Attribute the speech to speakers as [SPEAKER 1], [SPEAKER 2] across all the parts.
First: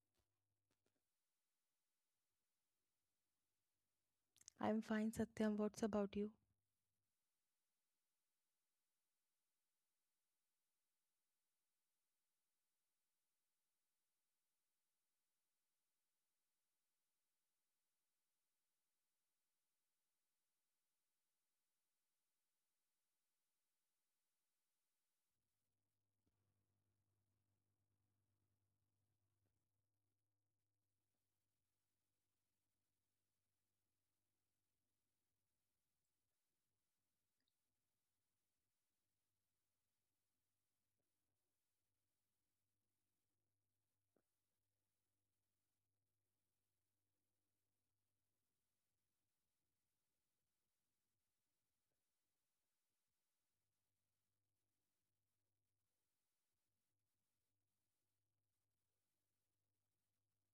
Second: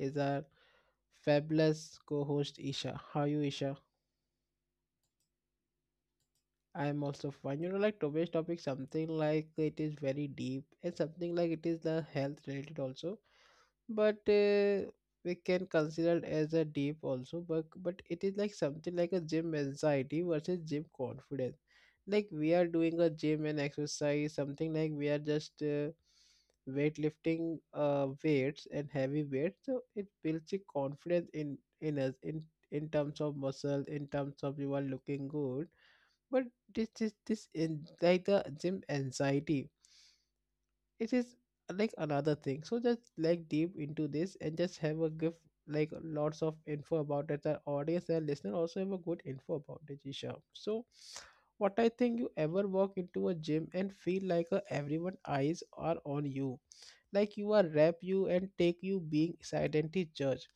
[SPEAKER 1] is our fabulous co-host Isha. How are you Isha?
[SPEAKER 2] I'm fine, Satyam. What's about you?
[SPEAKER 1] I'm also fine. You know, like today's topic, something like it is very deep and something like it is the health related also, but we can consider it as a deep also. But it is like something like a gym anxiety versus gym confidence. Like we are doing a gym and exercise, something like we are just weightlifting weights and heavy weights. So it builds a confidence in us in terms of muscle, in terms of you are looking good but this in like the gym anxiety. It is like another thing. So just like deep into this and just have a give like lots of info about it. Our audience, our listener also have a good info about it, Isha. So what I think you ever walk into a gym and feel like everyone eyes are on you like you are wrap you and take you being silently judge,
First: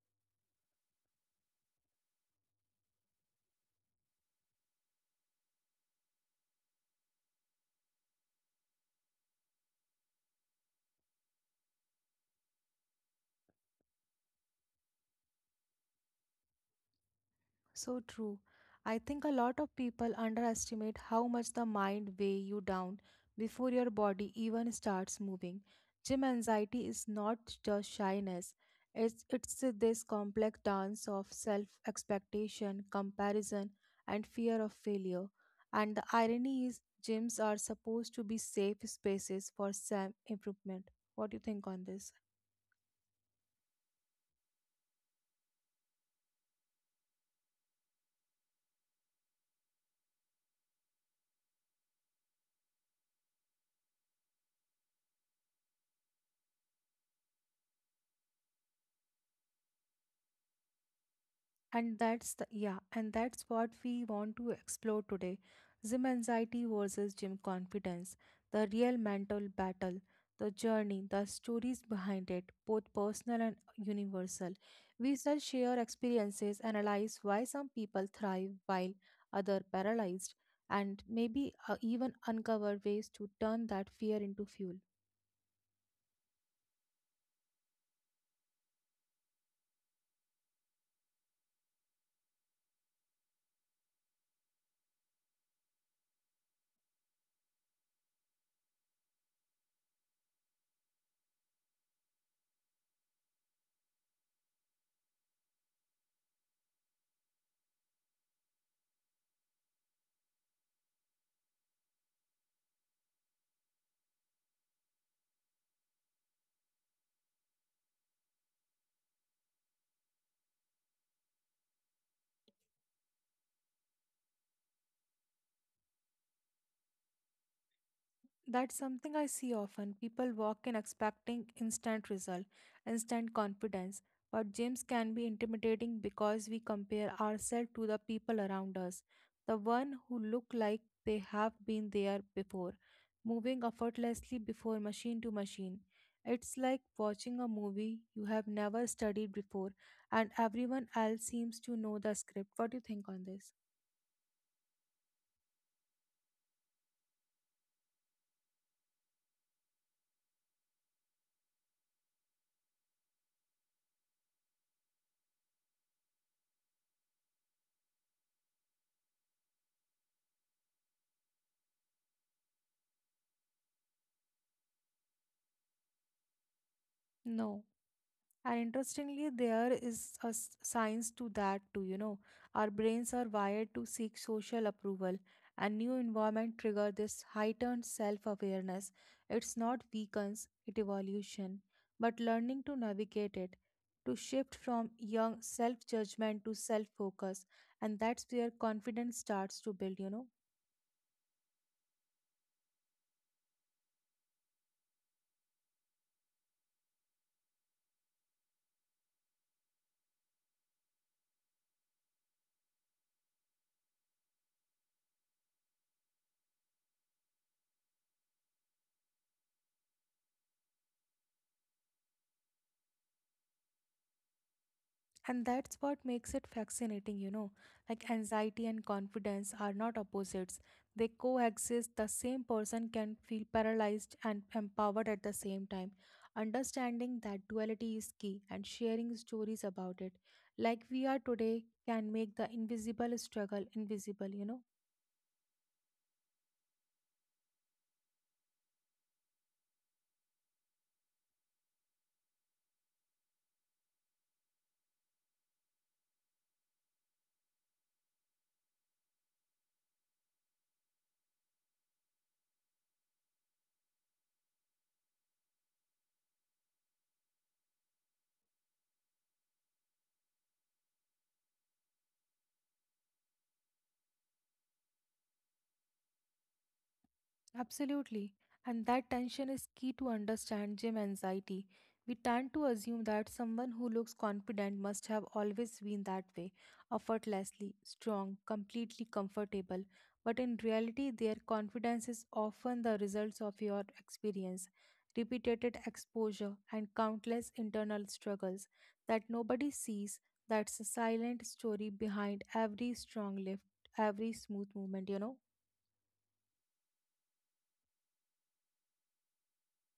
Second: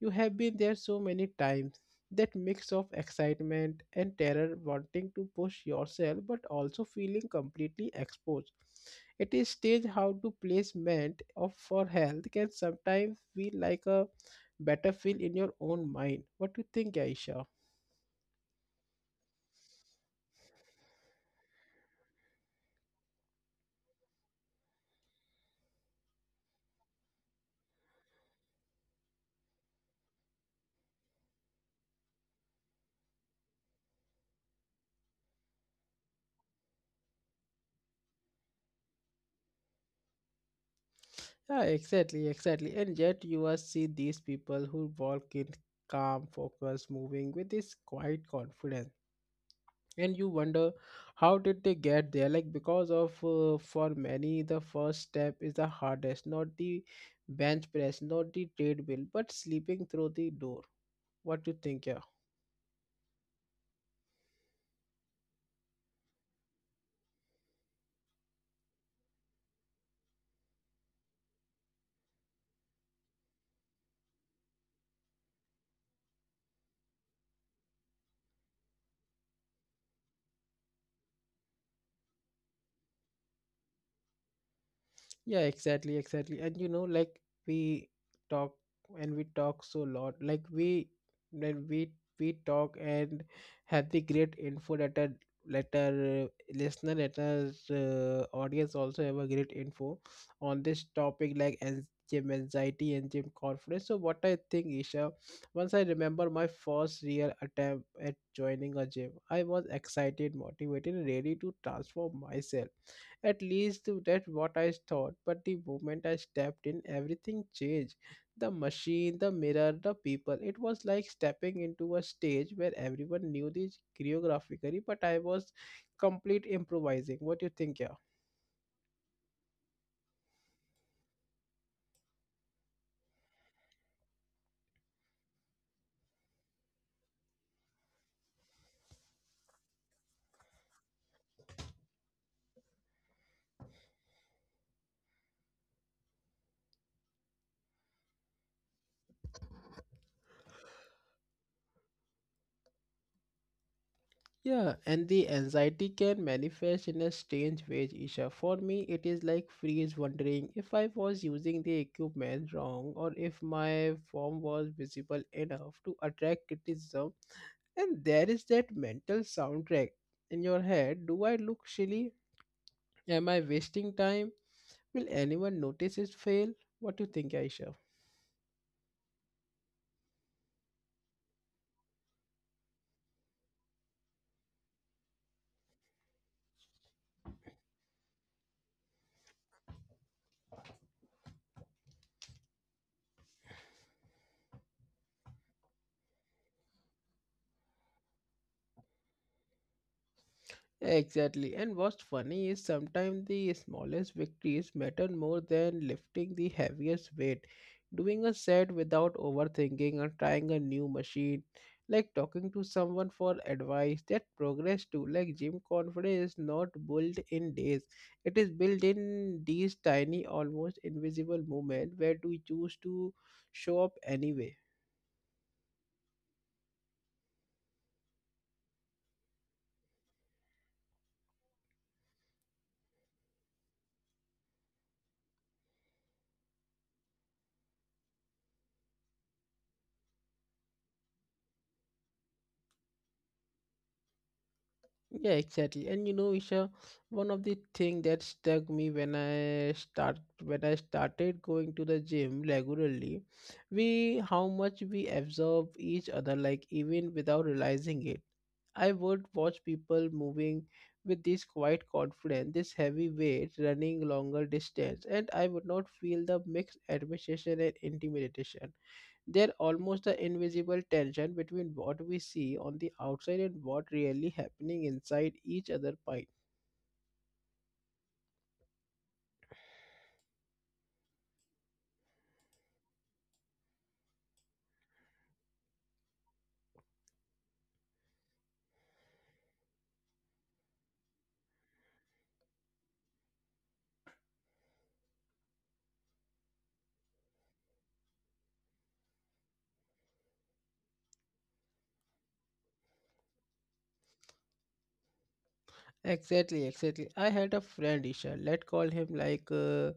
[SPEAKER 1] you have been there so many times. That mix of excitement and terror, wanting to push yourself but also feeling completely exposed. It is strange how to placement of for health can sometimes feel like a battlefield in your own mind. What do you think, Aisha?
[SPEAKER 2] So true. I think a lot of people underestimate how much the mind weigh you down before your body even starts moving. Gym anxiety is not just shyness. It's this complex dance of self-expectation, comparison, and fear of failure. And the irony is gyms are supposed to be safe spaces for self-improvement. What do you
[SPEAKER 1] Yeah,
[SPEAKER 2] think on this?
[SPEAKER 1] exactly, exactly. And yet you are see these people who walk in calm, focus, moving with this quiet confidence and you wonder how did they get there like because of for many the first step is the hardest not the bench press not the treadmill but sleeping through the door. What do you think,
[SPEAKER 2] And
[SPEAKER 1] yeah?
[SPEAKER 2] that's the, yeah, and that's what we want to explore today. Gym anxiety versus gym confidence, the real mental battle, the journey, the stories behind it, both personal and universal. We shall share experiences, analyze why some people thrive while others paralyzed, and maybe even uncover ways to turn that fear into fuel.
[SPEAKER 1] Yeah, exactly, exactly. And you know, like we talk and we talk so lot. Like we when we talk and have the great info that our let our listener, let our audience also have a great info on this topic, like gym anxiety and gym confidence. So what I think, Isha, once I remember my first real attempt at joining a gym, I was excited, motivated, and ready to transform myself, at least that's what I thought. But the moment I stepped in, everything changed. The machine, the mirror, the people. It was like stepping into a stage where everyone knew the choreographically, but I was complete improvising. What do you think, yeah?
[SPEAKER 2] That's something I see often. People walk in expecting instant result, instant confidence. But gyms can be intimidating because we compare ourselves to the people around us, the one who look like they have been there before, moving effortlessly before machine to machine. It's like watching a movie you have never studied before, and everyone else seems to know the script. What do you think on this?
[SPEAKER 1] Yeah, and the anxiety can manifest in a strange way, Isha. For me, it is like freeze wondering if I was using the equipment wrong or if my form was visible enough to attract criticism. And there is that mental soundtrack in your head. Do I look silly? Am I wasting time? Will anyone notice this fail? What do you think,
[SPEAKER 2] No.
[SPEAKER 1] Aisha?
[SPEAKER 2] And interestingly, there is a science to that too, you know. Our brains are wired to seek social approval, and new environment trigger this heightened self-awareness. It's not weakens; it evolution, but learning to navigate it, to shift from young self-judgment to self-focus, and that's where confidence starts to build, you know.
[SPEAKER 1] Exactly. And what's funny is sometimes the smallest victories matter more than lifting the heaviest weight. Doing a set without overthinking or trying a new machine, like talking to someone for advice, that progress too. Like gym confidence is not built in days. It is built in these tiny, almost invisible moments where do you choose to show up anyway.
[SPEAKER 2] And that's what makes it fascinating, you know. Like anxiety and confidence are not opposites, they coexist. The same person can feel paralyzed and empowered at the same time. Understanding that duality is key and sharing stories about it, like we are today, can make the invisible struggle invisible, you know.
[SPEAKER 1] Yeah, exactly. And you know, Isha, one of the thing that struck me when I started going to the gym regularly, we how much we absorb each other, like even without realizing it. I would watch people moving with this quiet confidence, this heavy weight, running longer distance, and I would not feel the mixed admiration and intimidation. They're almost the invisible tension between what we see on the outside and what really happening inside each other pipe.
[SPEAKER 2] Absolutely. And that tension is key to understand gym anxiety. We tend to assume that someone who looks confident must have always been that way, effortlessly, strong, completely comfortable. But in reality, their confidence is often the results of your experience, repeated exposure, and countless internal struggles that nobody sees. That's the silent story behind every strong lift, every smooth movement, you know.
[SPEAKER 1] Exactly, exactly. I had a friend, Isha. Let's call him like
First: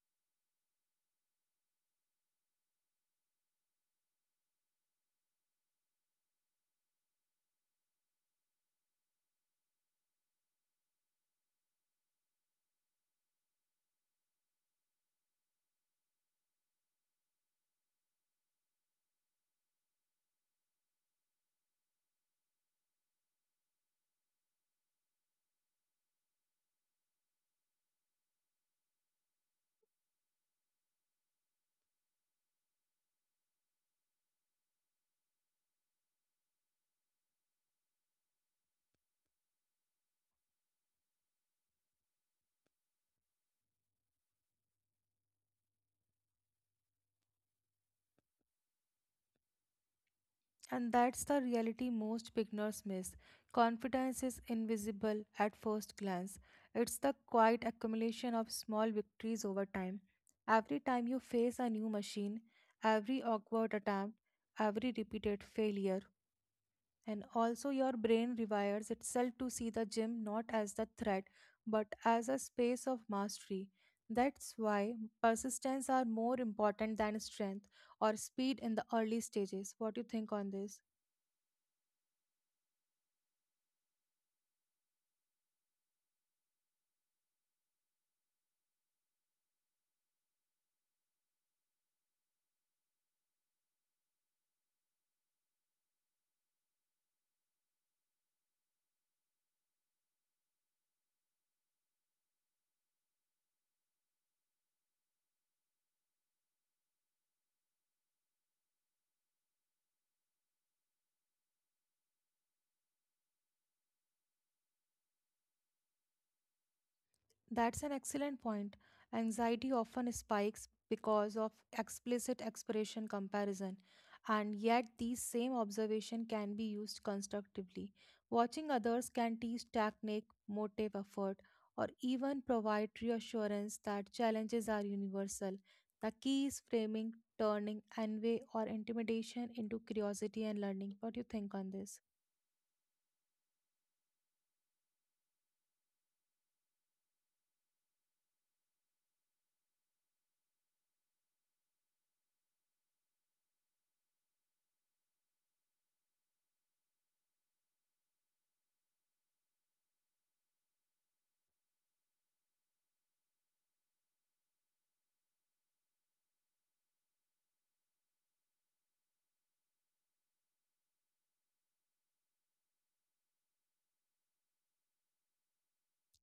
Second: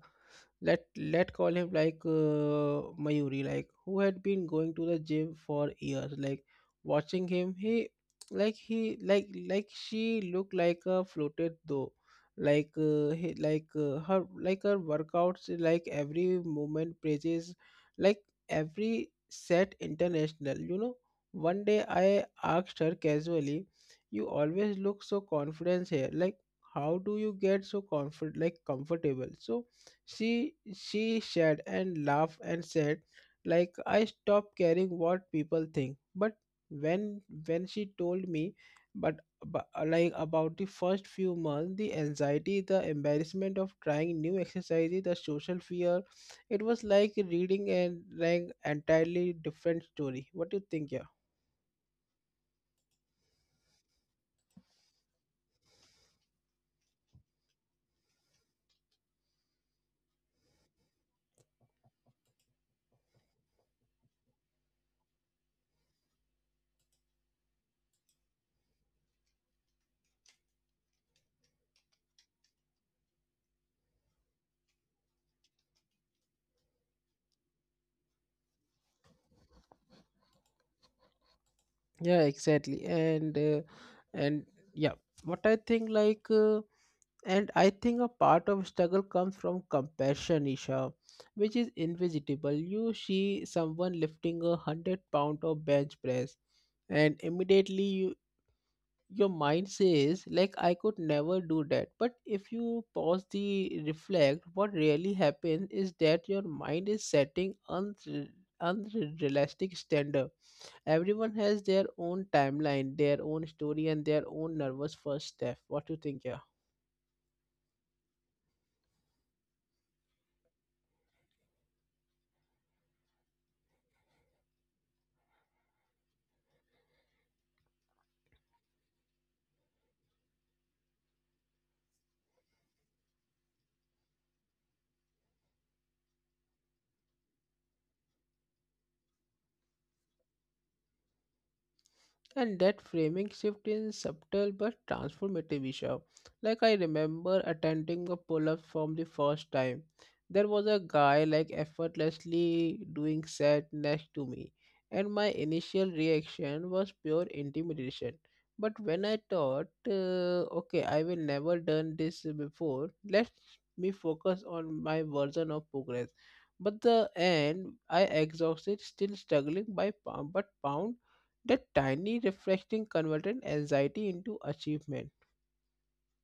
[SPEAKER 1] let let call him like Mayuri, like who had been going to the gym for years. Like watching him, he like she looked like a floated though. Like he, like her like her workouts, like every movement praises, like every set international. You know, one day I asked her casually, "You always look so confident here. Like how do you get so comfortable?" So she shared and laughed and said, like I stopped caring what people think. But when when she told me, but, but like about the first few months, the anxiety, the embarrassment of trying new exercises, the social fear, it was like reading an like entirely different story. What do you
[SPEAKER 2] And
[SPEAKER 1] think? Yeah,
[SPEAKER 2] that's the reality most beginners miss. Confidence is invisible at first glance. It's the quiet accumulation of small victories over time. Every time you face a new machine, every awkward attempt, every repeated failure, and also your brain rewires itself to see the gym not as the threat but as a space of mastery. That's why persistence are more important than strength or speed in the early stages. What do you think on this?
[SPEAKER 1] yeah, exactly. And yeah, what I think like. And I think a part of struggle comes from compassion, Isha, which is invisible. You see someone lifting 100 pound of bench press, and immediately your mind says, like, I could never do that. But if you pause the reflect, what really happens is that your mind is setting unrealistic standard. Everyone has their own timeline, their own story, and their own nervous first step. What do you think, yeah?
[SPEAKER 2] That's an excellent point. Anxiety often spikes because of explicit expiration comparison, and yet these same observation can be used constructively. Watching others can teach technique, motive, effort, or even provide reassurance that challenges are universal. The key is framing, turning envy or intimidation into curiosity and learning. What do you think on this?
[SPEAKER 1] And that framing shift is subtle but transformative, Isha. Like I remember attending a pull-up from the first time. There was a guy like effortlessly doing set next to me, and my initial reaction was pure intimidation. But when I thought, okay, I will never done this before. Let me focus on my version of progress. But the end, I exhausted, still struggling by pound, but pound that tiny reflecting converted anxiety into achievement.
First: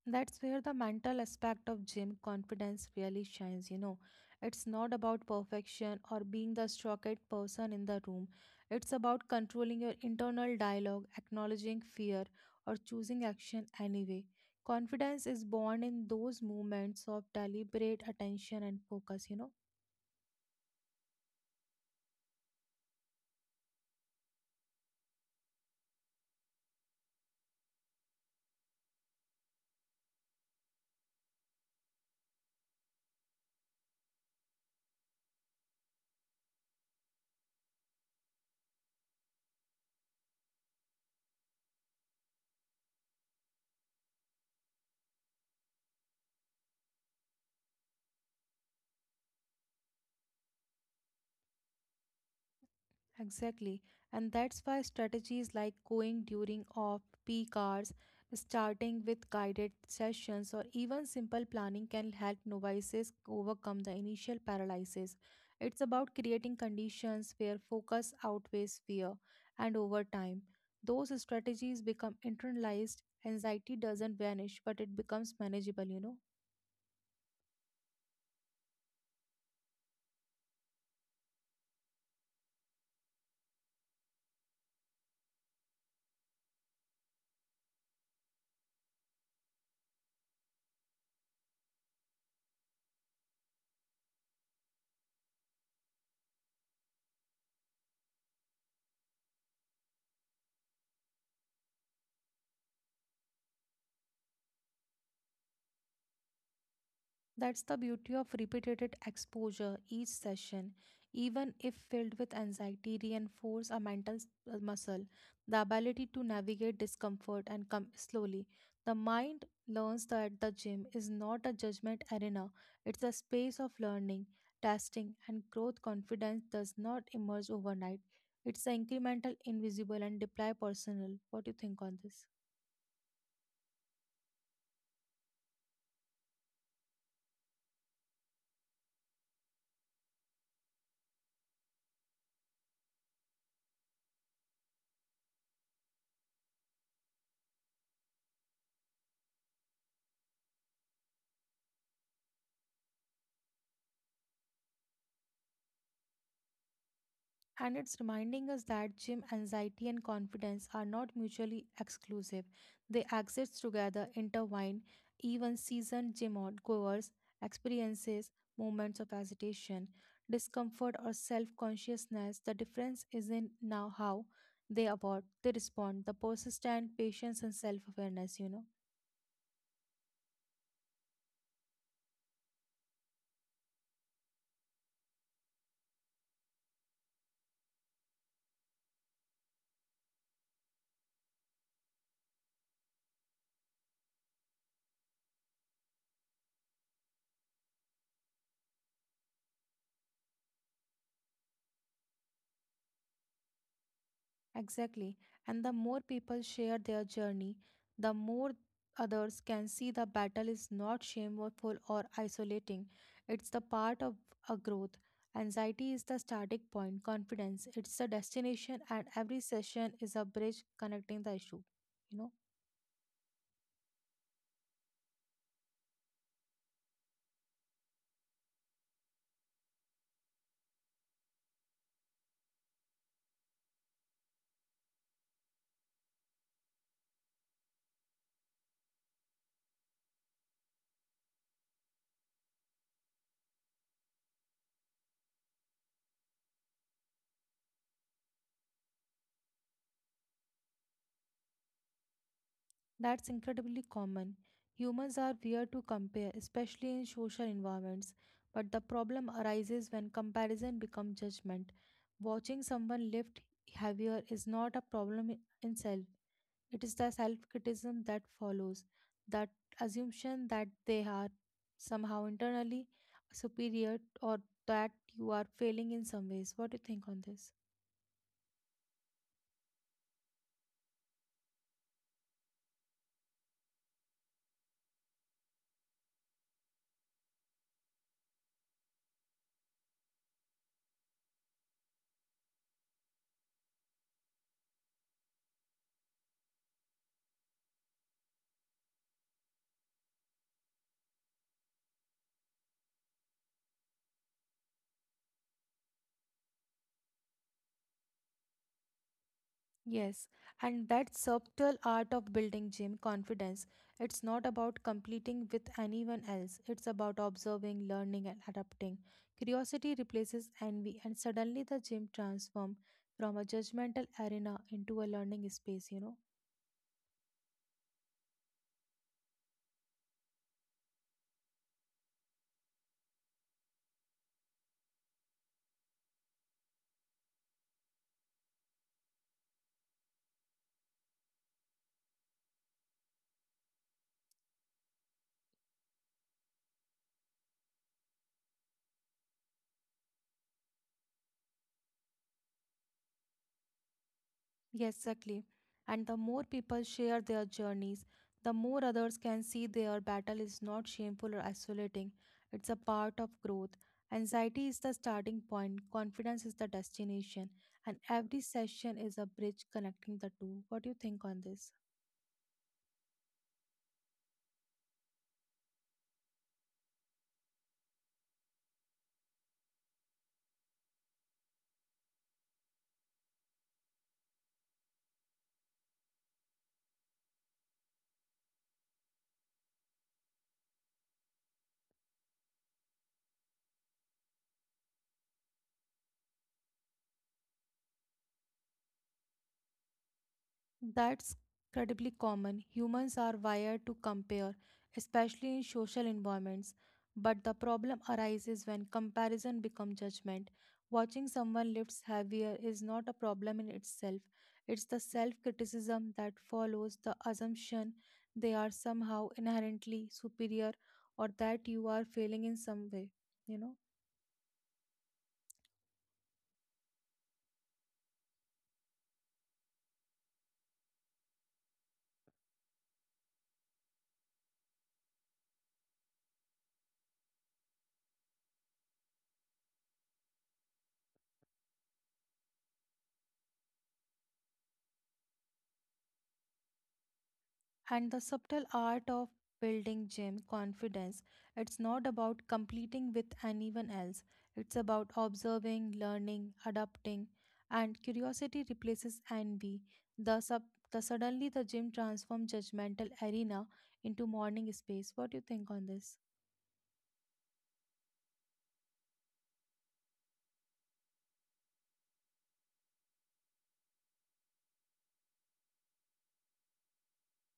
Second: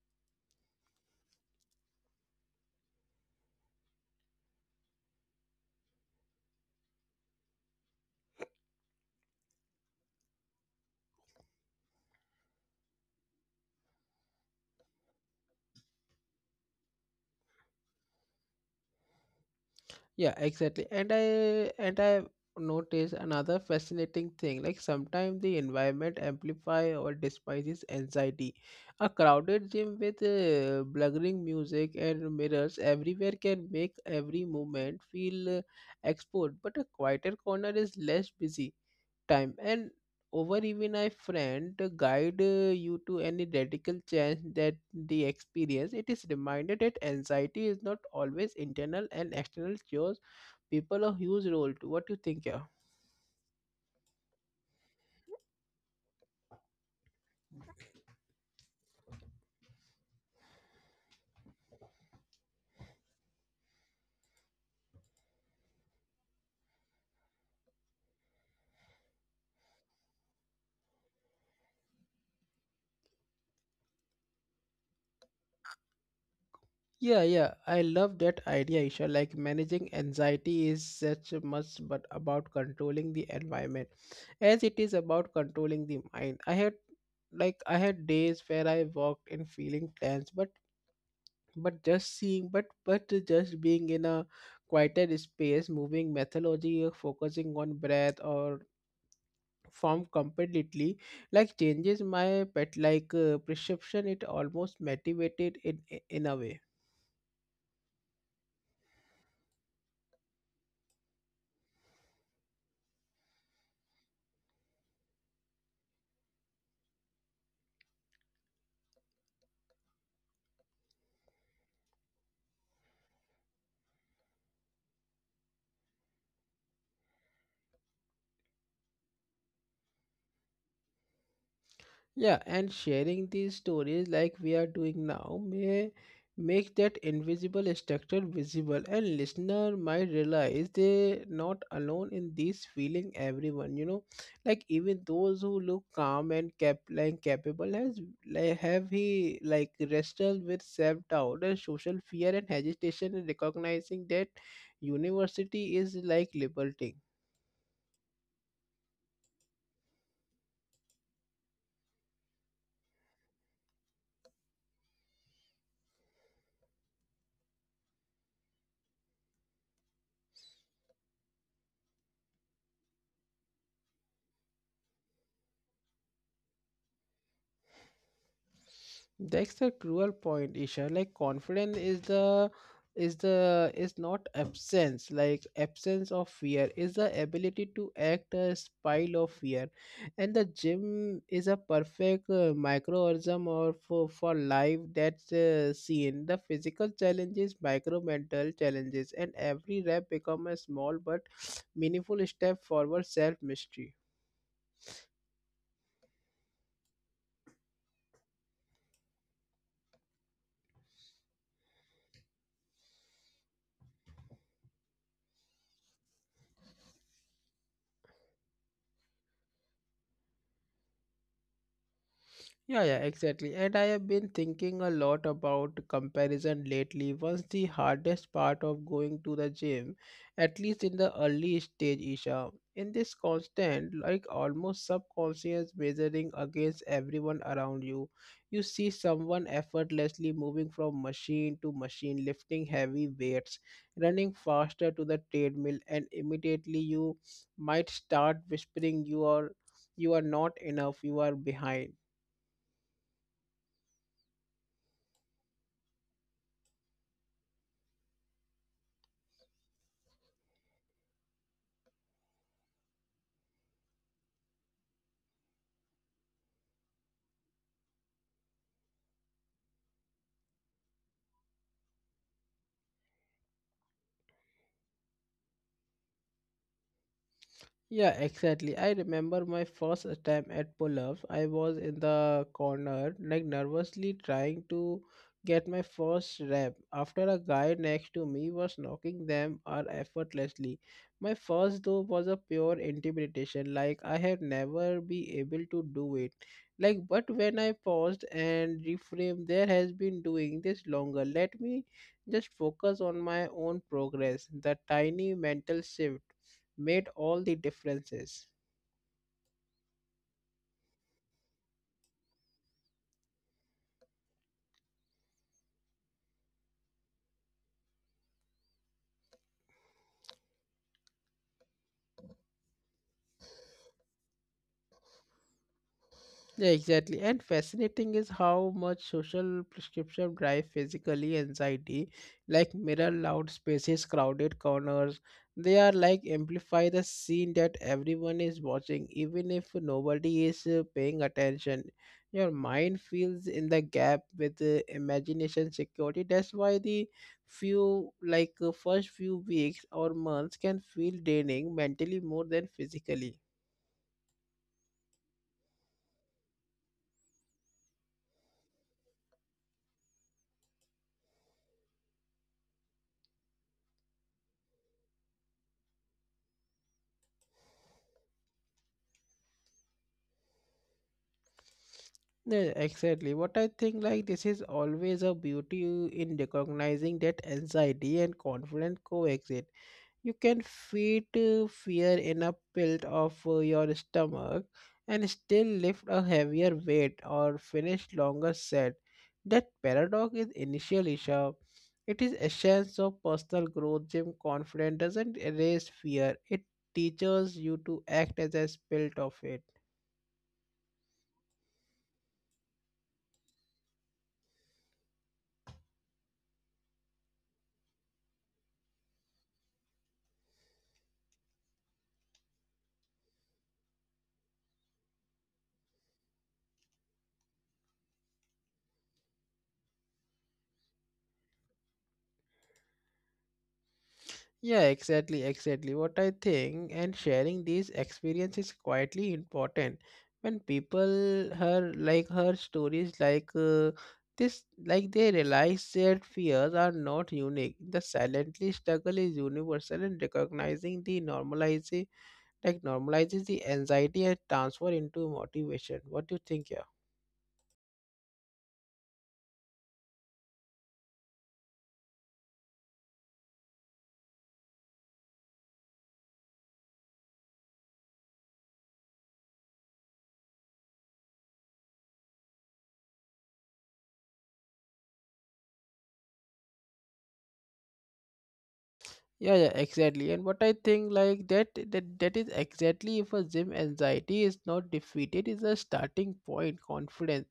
[SPEAKER 2] That's where the mental aspect of gym confidence really shines, you know. It's not about perfection or being the strongest person in the room. It's about controlling your internal dialogue, acknowledging fear, or choosing action anyway. Confidence is born in those moments of deliberate attention and focus, you know.
[SPEAKER 1] Yeah, exactly. And I noticed another fascinating thing. Like sometimes the environment amplify or despises anxiety. A crowded gym with blaring music and mirrors everywhere can make every movement feel exposed. But a quieter corner is less busy time and over even a friend to guide you to any radical change that the experience it is reminded that anxiety is not always internal and external cures people a huge role to. What do you think, yeah?
[SPEAKER 2] Exactly. And that's why strategies like going during off peak hours, starting with guided sessions, or even simple planning can help novices overcome the initial paralysis. It's about creating conditions where focus outweighs fear, and over time, those strategies become internalized. Anxiety doesn't vanish, but it becomes manageable, you know.
[SPEAKER 1] Yeah, yeah, I love that idea, Isha. Like managing anxiety is such a must but about controlling the environment as it is about controlling the mind. I had days where I walked in feeling tense, but just being in a quieter space, moving methodology or focusing on breath or form completely, like changes my pet like perception. It almost motivated in a way.
[SPEAKER 2] That's the beauty of repeated exposure. Each session, even if filled with anxiety, reinforce a muscle, the ability to navigate discomfort and come slowly. The mind learns that the gym is not a judgment arena; it's a space of learning, testing, and growth. Confidence does not emerge overnight. It's incremental, invisible, and deeply personal. What do you think on this?
[SPEAKER 1] Yeah, and sharing these stories like we are doing now may make that invisible structure visible and listener might realize they're not alone in this feeling everyone, like even those who look calm and capable has like have he like wrestled with self-doubt and social fear and hesitation in recognizing that university is like liberating.
[SPEAKER 2] And it's reminding us that gym anxiety and confidence are not mutually exclusive. They exist together, intertwined. Even seasoned goers experiences moments of hesitation, discomfort, or self consciousness. The difference is in now how they abort, they respond, the persistent patience and self awareness, you know.
[SPEAKER 1] That's the cruel point, Isha. Like confidence is the is the is not absence, like absence of fear is the ability to act a pile of fear. And the gym is a perfect microorganism or for life that's seen. The physical challenges, micro mental challenges, and every rep become a small but meaningful step forward self mystery.
[SPEAKER 2] Exactly. And the more people share their journey, the more others can see the battle is not shameful or isolating. It's the part of a growth. Anxiety is the starting point, confidence, it's the destination, and every session is a bridge connecting the issue. You know?
[SPEAKER 1] Yeah, yeah, exactly. And I have been thinking a lot about comparison lately. Was the hardest part of going to the gym, at least in the early stage, Isha. In this constant, like almost subconscious measuring against everyone around you, you see someone effortlessly moving from machine to machine, lifting heavy weights, running faster to the treadmill, and immediately you might start whispering you are not enough, you are behind.
[SPEAKER 2] That's incredibly common. Humans are weird to compare, especially in social environments. But the problem arises when comparison becomes judgment. Watching someone lift heavier is not a problem in itself. It is the self criticism that follows, that assumption that they are somehow internally superior or that you are failing in some ways. What do you think on this?
[SPEAKER 1] Yeah, exactly. I remember my first attempt at pull-ups. I was in the corner, like nervously trying to get my first rep after a guy next to me was knocking them out effortlessly. My first though was a pure intimidation, like I have never be able to do it. Like, but when I paused and reframed, there has been doing this longer. Let me just focus on my own progress. The tiny mental shift made all the differences.
[SPEAKER 2] Yes, and that subtle art of building gym confidence, it's not about competing with anyone else. It's about observing, learning, and adapting. Curiosity replaces envy, and suddenly the gym transforms from a judgmental arena into a learning space, you know.
[SPEAKER 1] Yeah, exactly. And fascinating is how much social prescription drive physically anxiety, like mirror loud spaces, crowded corners. They are like amplify the scene that everyone is watching, even if nobody is paying attention. Your mind feels in the gap with imagination security. That's why the few like first few weeks or months can feel draining mentally more than physically.
[SPEAKER 2] Yes, exactly. And the more people share their journeys, the more others can see their battle is not shameful or isolating. It's a part of growth. Anxiety is the starting point, confidence is the destination, and every session is a bridge connecting the two. What do you think on this?
[SPEAKER 1] Yeah, exactly. What I think, like, this is always a beauty in recognizing that anxiety and confidence coexist. You can feed fear in a pit of your stomach and still lift a heavier weight or finish longer set. That paradox is initially sharp. It is essence of personal growth. Gym confidence doesn't erase fear. It teaches you to act as a spirit of it.
[SPEAKER 2] That's incredibly common. Humans are wired to compare, especially in social environments. But the problem arises when comparison becomes judgment. Watching someone lift heavier is not a problem in itself. It's the self criticism that follows the assumption they are somehow inherently superior or that you are failing in some way, you know.
[SPEAKER 1] Yeah, exactly, exactly, what I think. And sharing these experience is quietly important. When people her stories like this, like they realize their fears are not unique. The silently struggle is universal, and recognizing the normalizing, like normalizes the anxiety and transfer into motivation. What do you think, yeah?
[SPEAKER 2] And the subtle art of building gym confidence, it's not about competing with anyone else. It's about observing, learning, adapting, and curiosity replaces envy. The sub the suddenly the gym transforms judgmental arena into morning space. What do you think on this?
[SPEAKER 1] Yeah, exactly. And what I think like that is exactly if a gym anxiety is not defeated, is a starting point, confidence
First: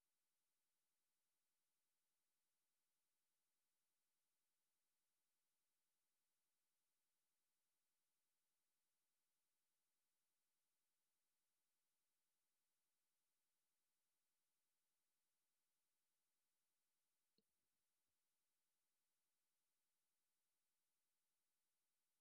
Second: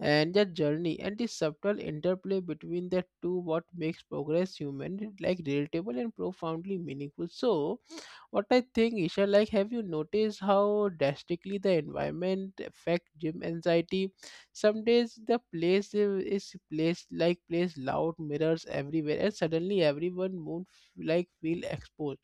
[SPEAKER 1] and the journey and the subtle interplay between the two what makes progress human like relatable and profoundly meaningful. So what I think, Isha, like, have you noticed how drastically the environment affect gym anxiety? Some days the place is placed like place loud mirrors everywhere, and suddenly everyone mood like feel exposed.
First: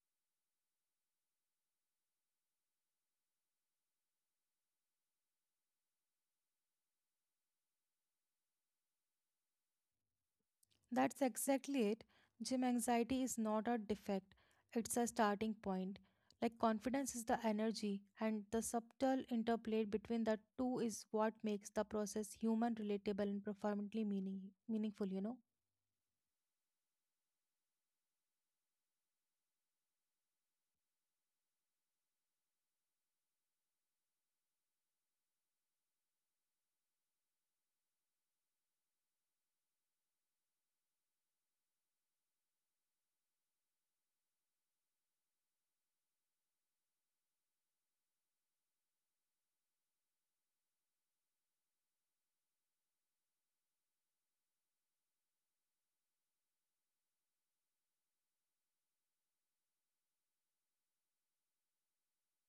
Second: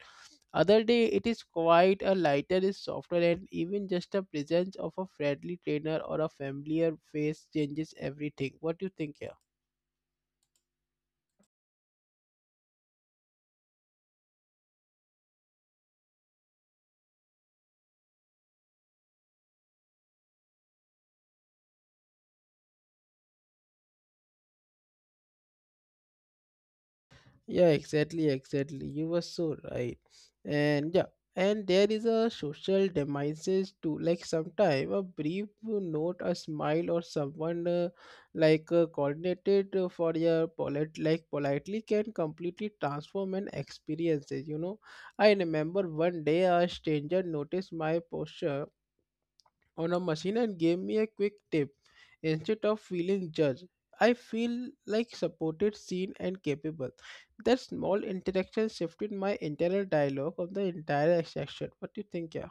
[SPEAKER 1] Other day it is quite a lighter, is softer, and even just the presence of a friendly trainer or a familiar face changes everything. What do you think here?
[SPEAKER 2] That's exactly it. Gym anxiety is not a defect, it's a starting point. Like confidence is the energy, and the subtle interplay between the two is what makes the process human, relatable, and profoundly meaningful, you know?
[SPEAKER 1] Yeah, exactly. You were so right. And yeah, and there is a social demises too. Like sometime a brief note, a smile, or someone like coordinated for your polite, like politely can completely transform an experiences. You know, I remember one day a stranger noticed my posture on a machine and gave me a quick tip. Instead of feeling judged, I feel like supported, seen, and capable. That small interaction shifted my internal dialogue of the entire section. What do you think, yeah?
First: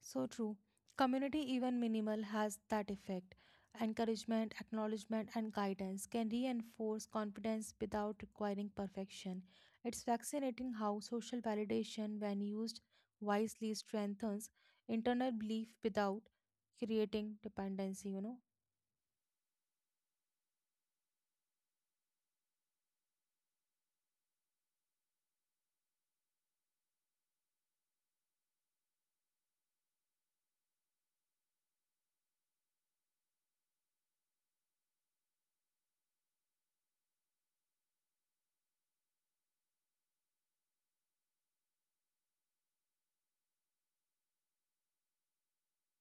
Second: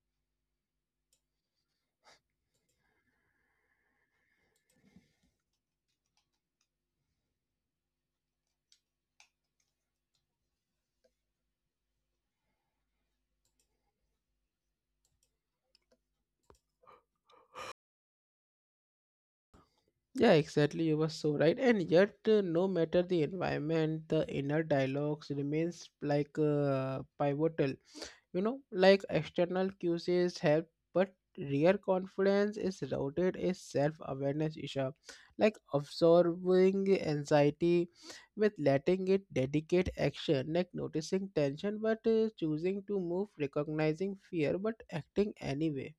[SPEAKER 2] So true. Community, even minimal, has that effect. Encouragement, acknowledgement, and guidance can reinforce confidence without requiring perfection. It's fascinating how social validation, when used wisely, strengthens internal belief without creating dependency, you know.
[SPEAKER 1] Yeah, exactly. You were so right. And yet, no matter the environment, the inner dialogues remains like pivotal. You know, like external cues help, but real confidence is rooted in self-awareness, Isha. Like absorbing anxiety with letting it dedicate action, like noticing tension but choosing to move, recognizing fear but acting anyway.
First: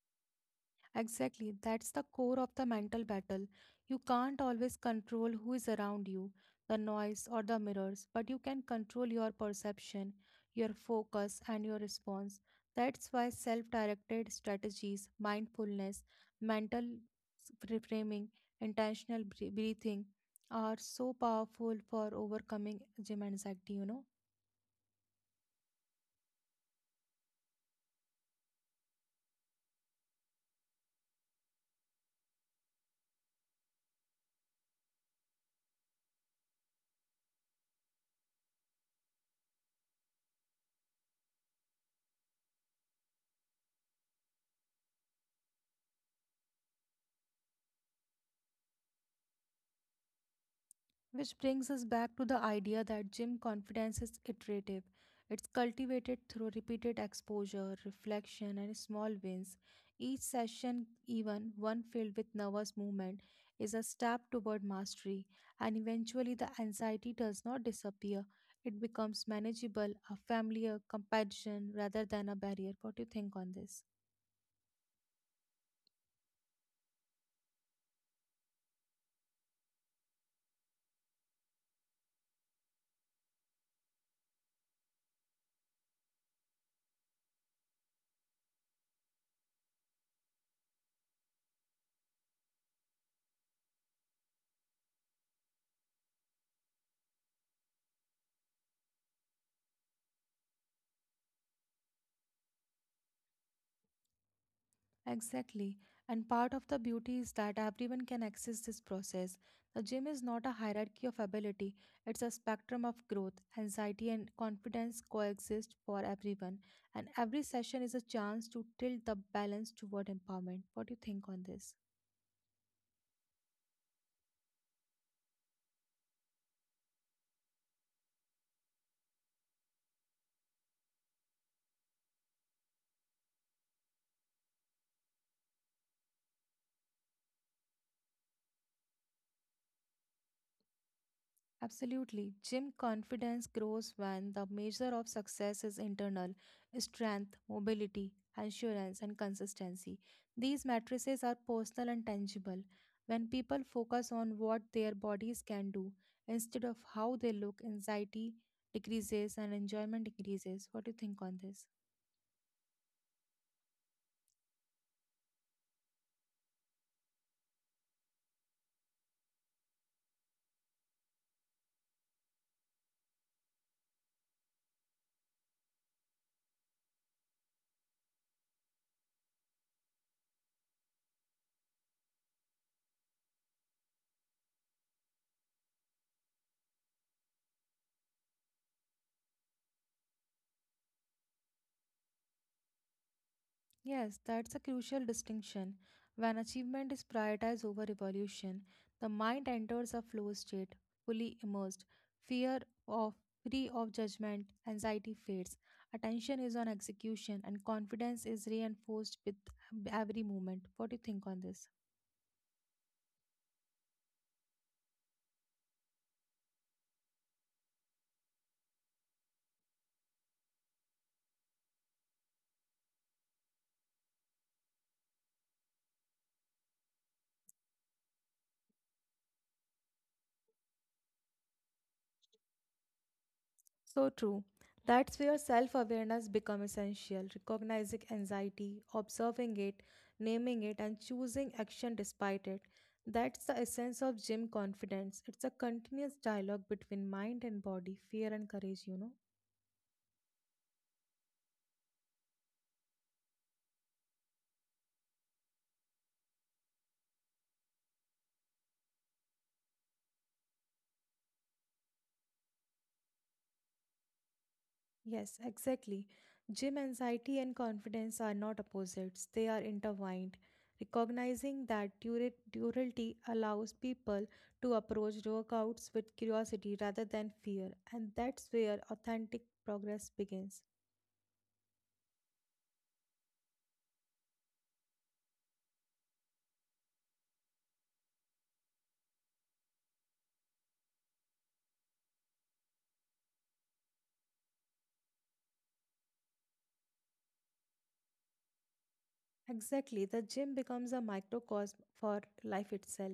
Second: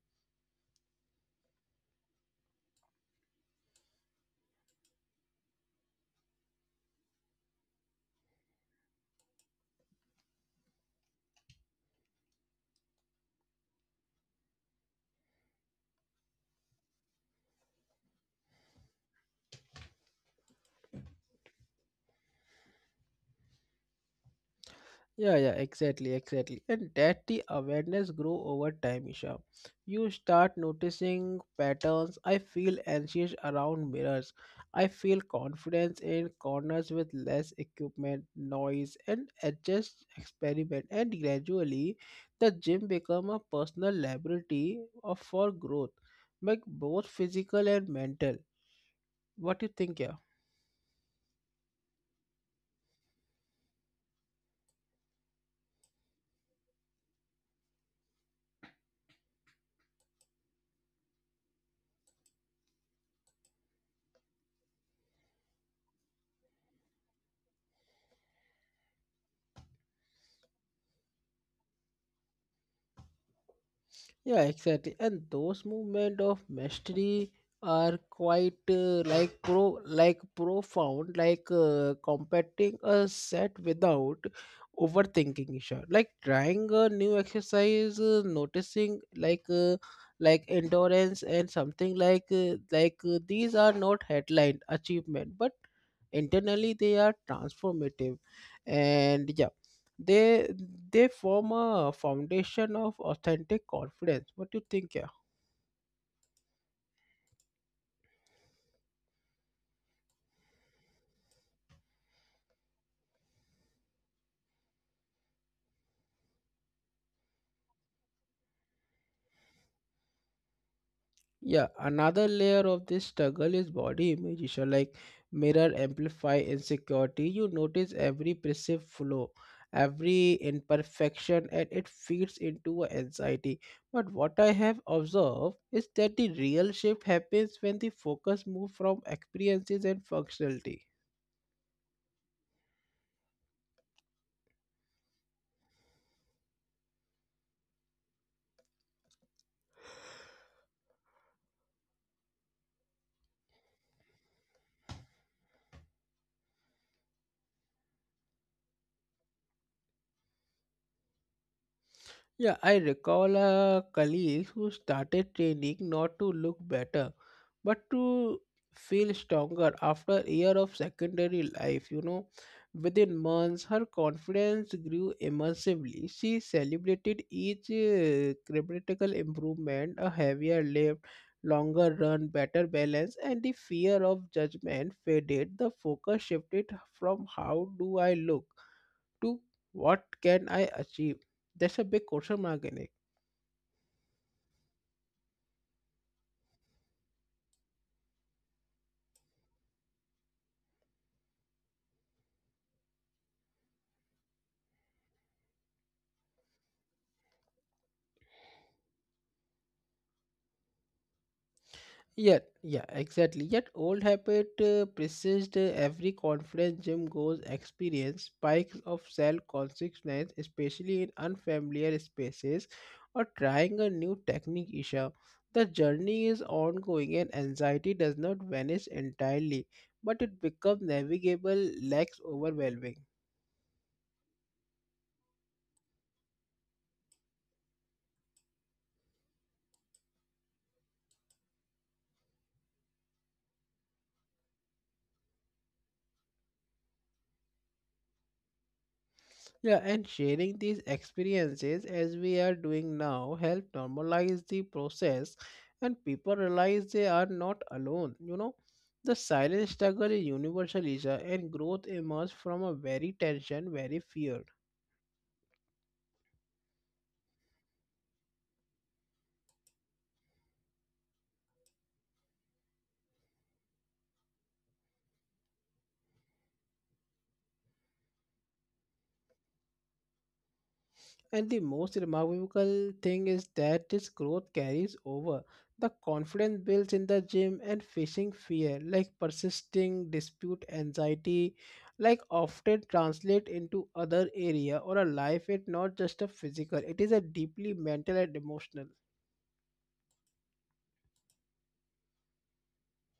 [SPEAKER 2] Exactly, that's the core of the mental battle. You can't always control who is around you, the noise or the mirrors, but you can control your perception, your focus, and your response. That's why self directed strategies, mindfulness, reframing, intentional breathing are so powerful for overcoming gym anxiety, you know.
[SPEAKER 1] Yeah, exactly. And that the awareness grow over time, Isha. You start noticing patterns. I feel anxious around mirrors. I feel confidence in corners with less equipment, noise, and adjust experiment. And gradually, the gym become a personal laboratory of for growth, like both physical and mental. What do you think, yeah?
[SPEAKER 2] Which brings us back to the idea that gym confidence is iterative. It's cultivated through repeated exposure, reflection, and small wins. Each session, even one filled with nervous movement, is a step toward mastery, and eventually the anxiety does not disappear. It becomes manageable, a familiar competition rather than a barrier. What do you think on this?
[SPEAKER 1] Yeah, exactly. And those movement of mastery are quite like profound, like competing a set without overthinking. Isha. Like trying a new exercise, noticing like endurance and something these are not headline achievement, but internally they are transformative, and yeah they they form a foundation of authentic confidence. What do you think, yeah?
[SPEAKER 2] Exactly. And part of the beauty is that everyone can access this process. The gym is not a hierarchy of ability, it's a spectrum of growth. Anxiety and confidence coexist for everyone, and every session is a chance to tilt the balance toward empowerment. What do you think on
[SPEAKER 1] Yeah,
[SPEAKER 2] this?
[SPEAKER 1] another layer of this struggle is body image, so like mirror amplify insecurity. You notice every perceived flaw, every imperfection, and it feeds into a anxiety, but what I have observed is that the real shift happens when the focus moves from experiences and functionality.
[SPEAKER 2] Absolutely. Gym confidence grows when the measure of success is internal strength, mobility, assurance, and consistency. These matrices are personal and tangible. When people focus on what their bodies can do instead of how they look, anxiety decreases and enjoyment decreases. What do you think on this?
[SPEAKER 1] Yeah, I recall a colleague who started training not to look better, but to feel stronger after a year of secondary life, you know. Within months, her confidence grew immeasurably. She celebrated each critical improvement, a heavier lift, longer run, better balance, and the fear of judgment faded. The focus shifted from how do I look to what can I achieve? That's a big question mark in it.
[SPEAKER 2] Yes, that's a crucial distinction. When achievement is prioritized over evolution, the mind enters a flow state, fully immersed. Fear of Free of judgment, anxiety fades. Attention is on execution, and confidence is reinforced with every movement. What do you think on this?
[SPEAKER 1] Yeah, exactly. Yet old habit persists. Every conference gym goes experience spikes of self-consciousness, especially in unfamiliar spaces or trying a new technique, Isha. The journey is ongoing and anxiety does not vanish entirely, but it becomes navigable, less overwhelming.
[SPEAKER 2] So true. That's where self awareness becomes essential. Recognizing anxiety, observing it, naming it, and choosing action despite it. That's the essence of gym confidence. It's a continuous dialogue between mind and body, fear and courage, you know.
[SPEAKER 1] Yeah, and sharing these experiences as we are doing now help normalize the process and people realize they are not alone. You know, the silent struggle is universal, Isha, and growth emerges from a very tension, very fear.
[SPEAKER 2] Yes, exactly. Gym anxiety and confidence are not opposites, they are intertwined. Recognizing that duality allows people to approach workouts with curiosity rather than fear, and that's where authentic progress begins.
[SPEAKER 1] And the most remarkable thing is that this growth carries over. The confidence builds in the gym and facing fear, like persisting dispute, anxiety, like often translate into other area or a life. It not just a physical. It is a deeply mental and emotional.
[SPEAKER 2] Exactly. The gym becomes a microcosm for life itself.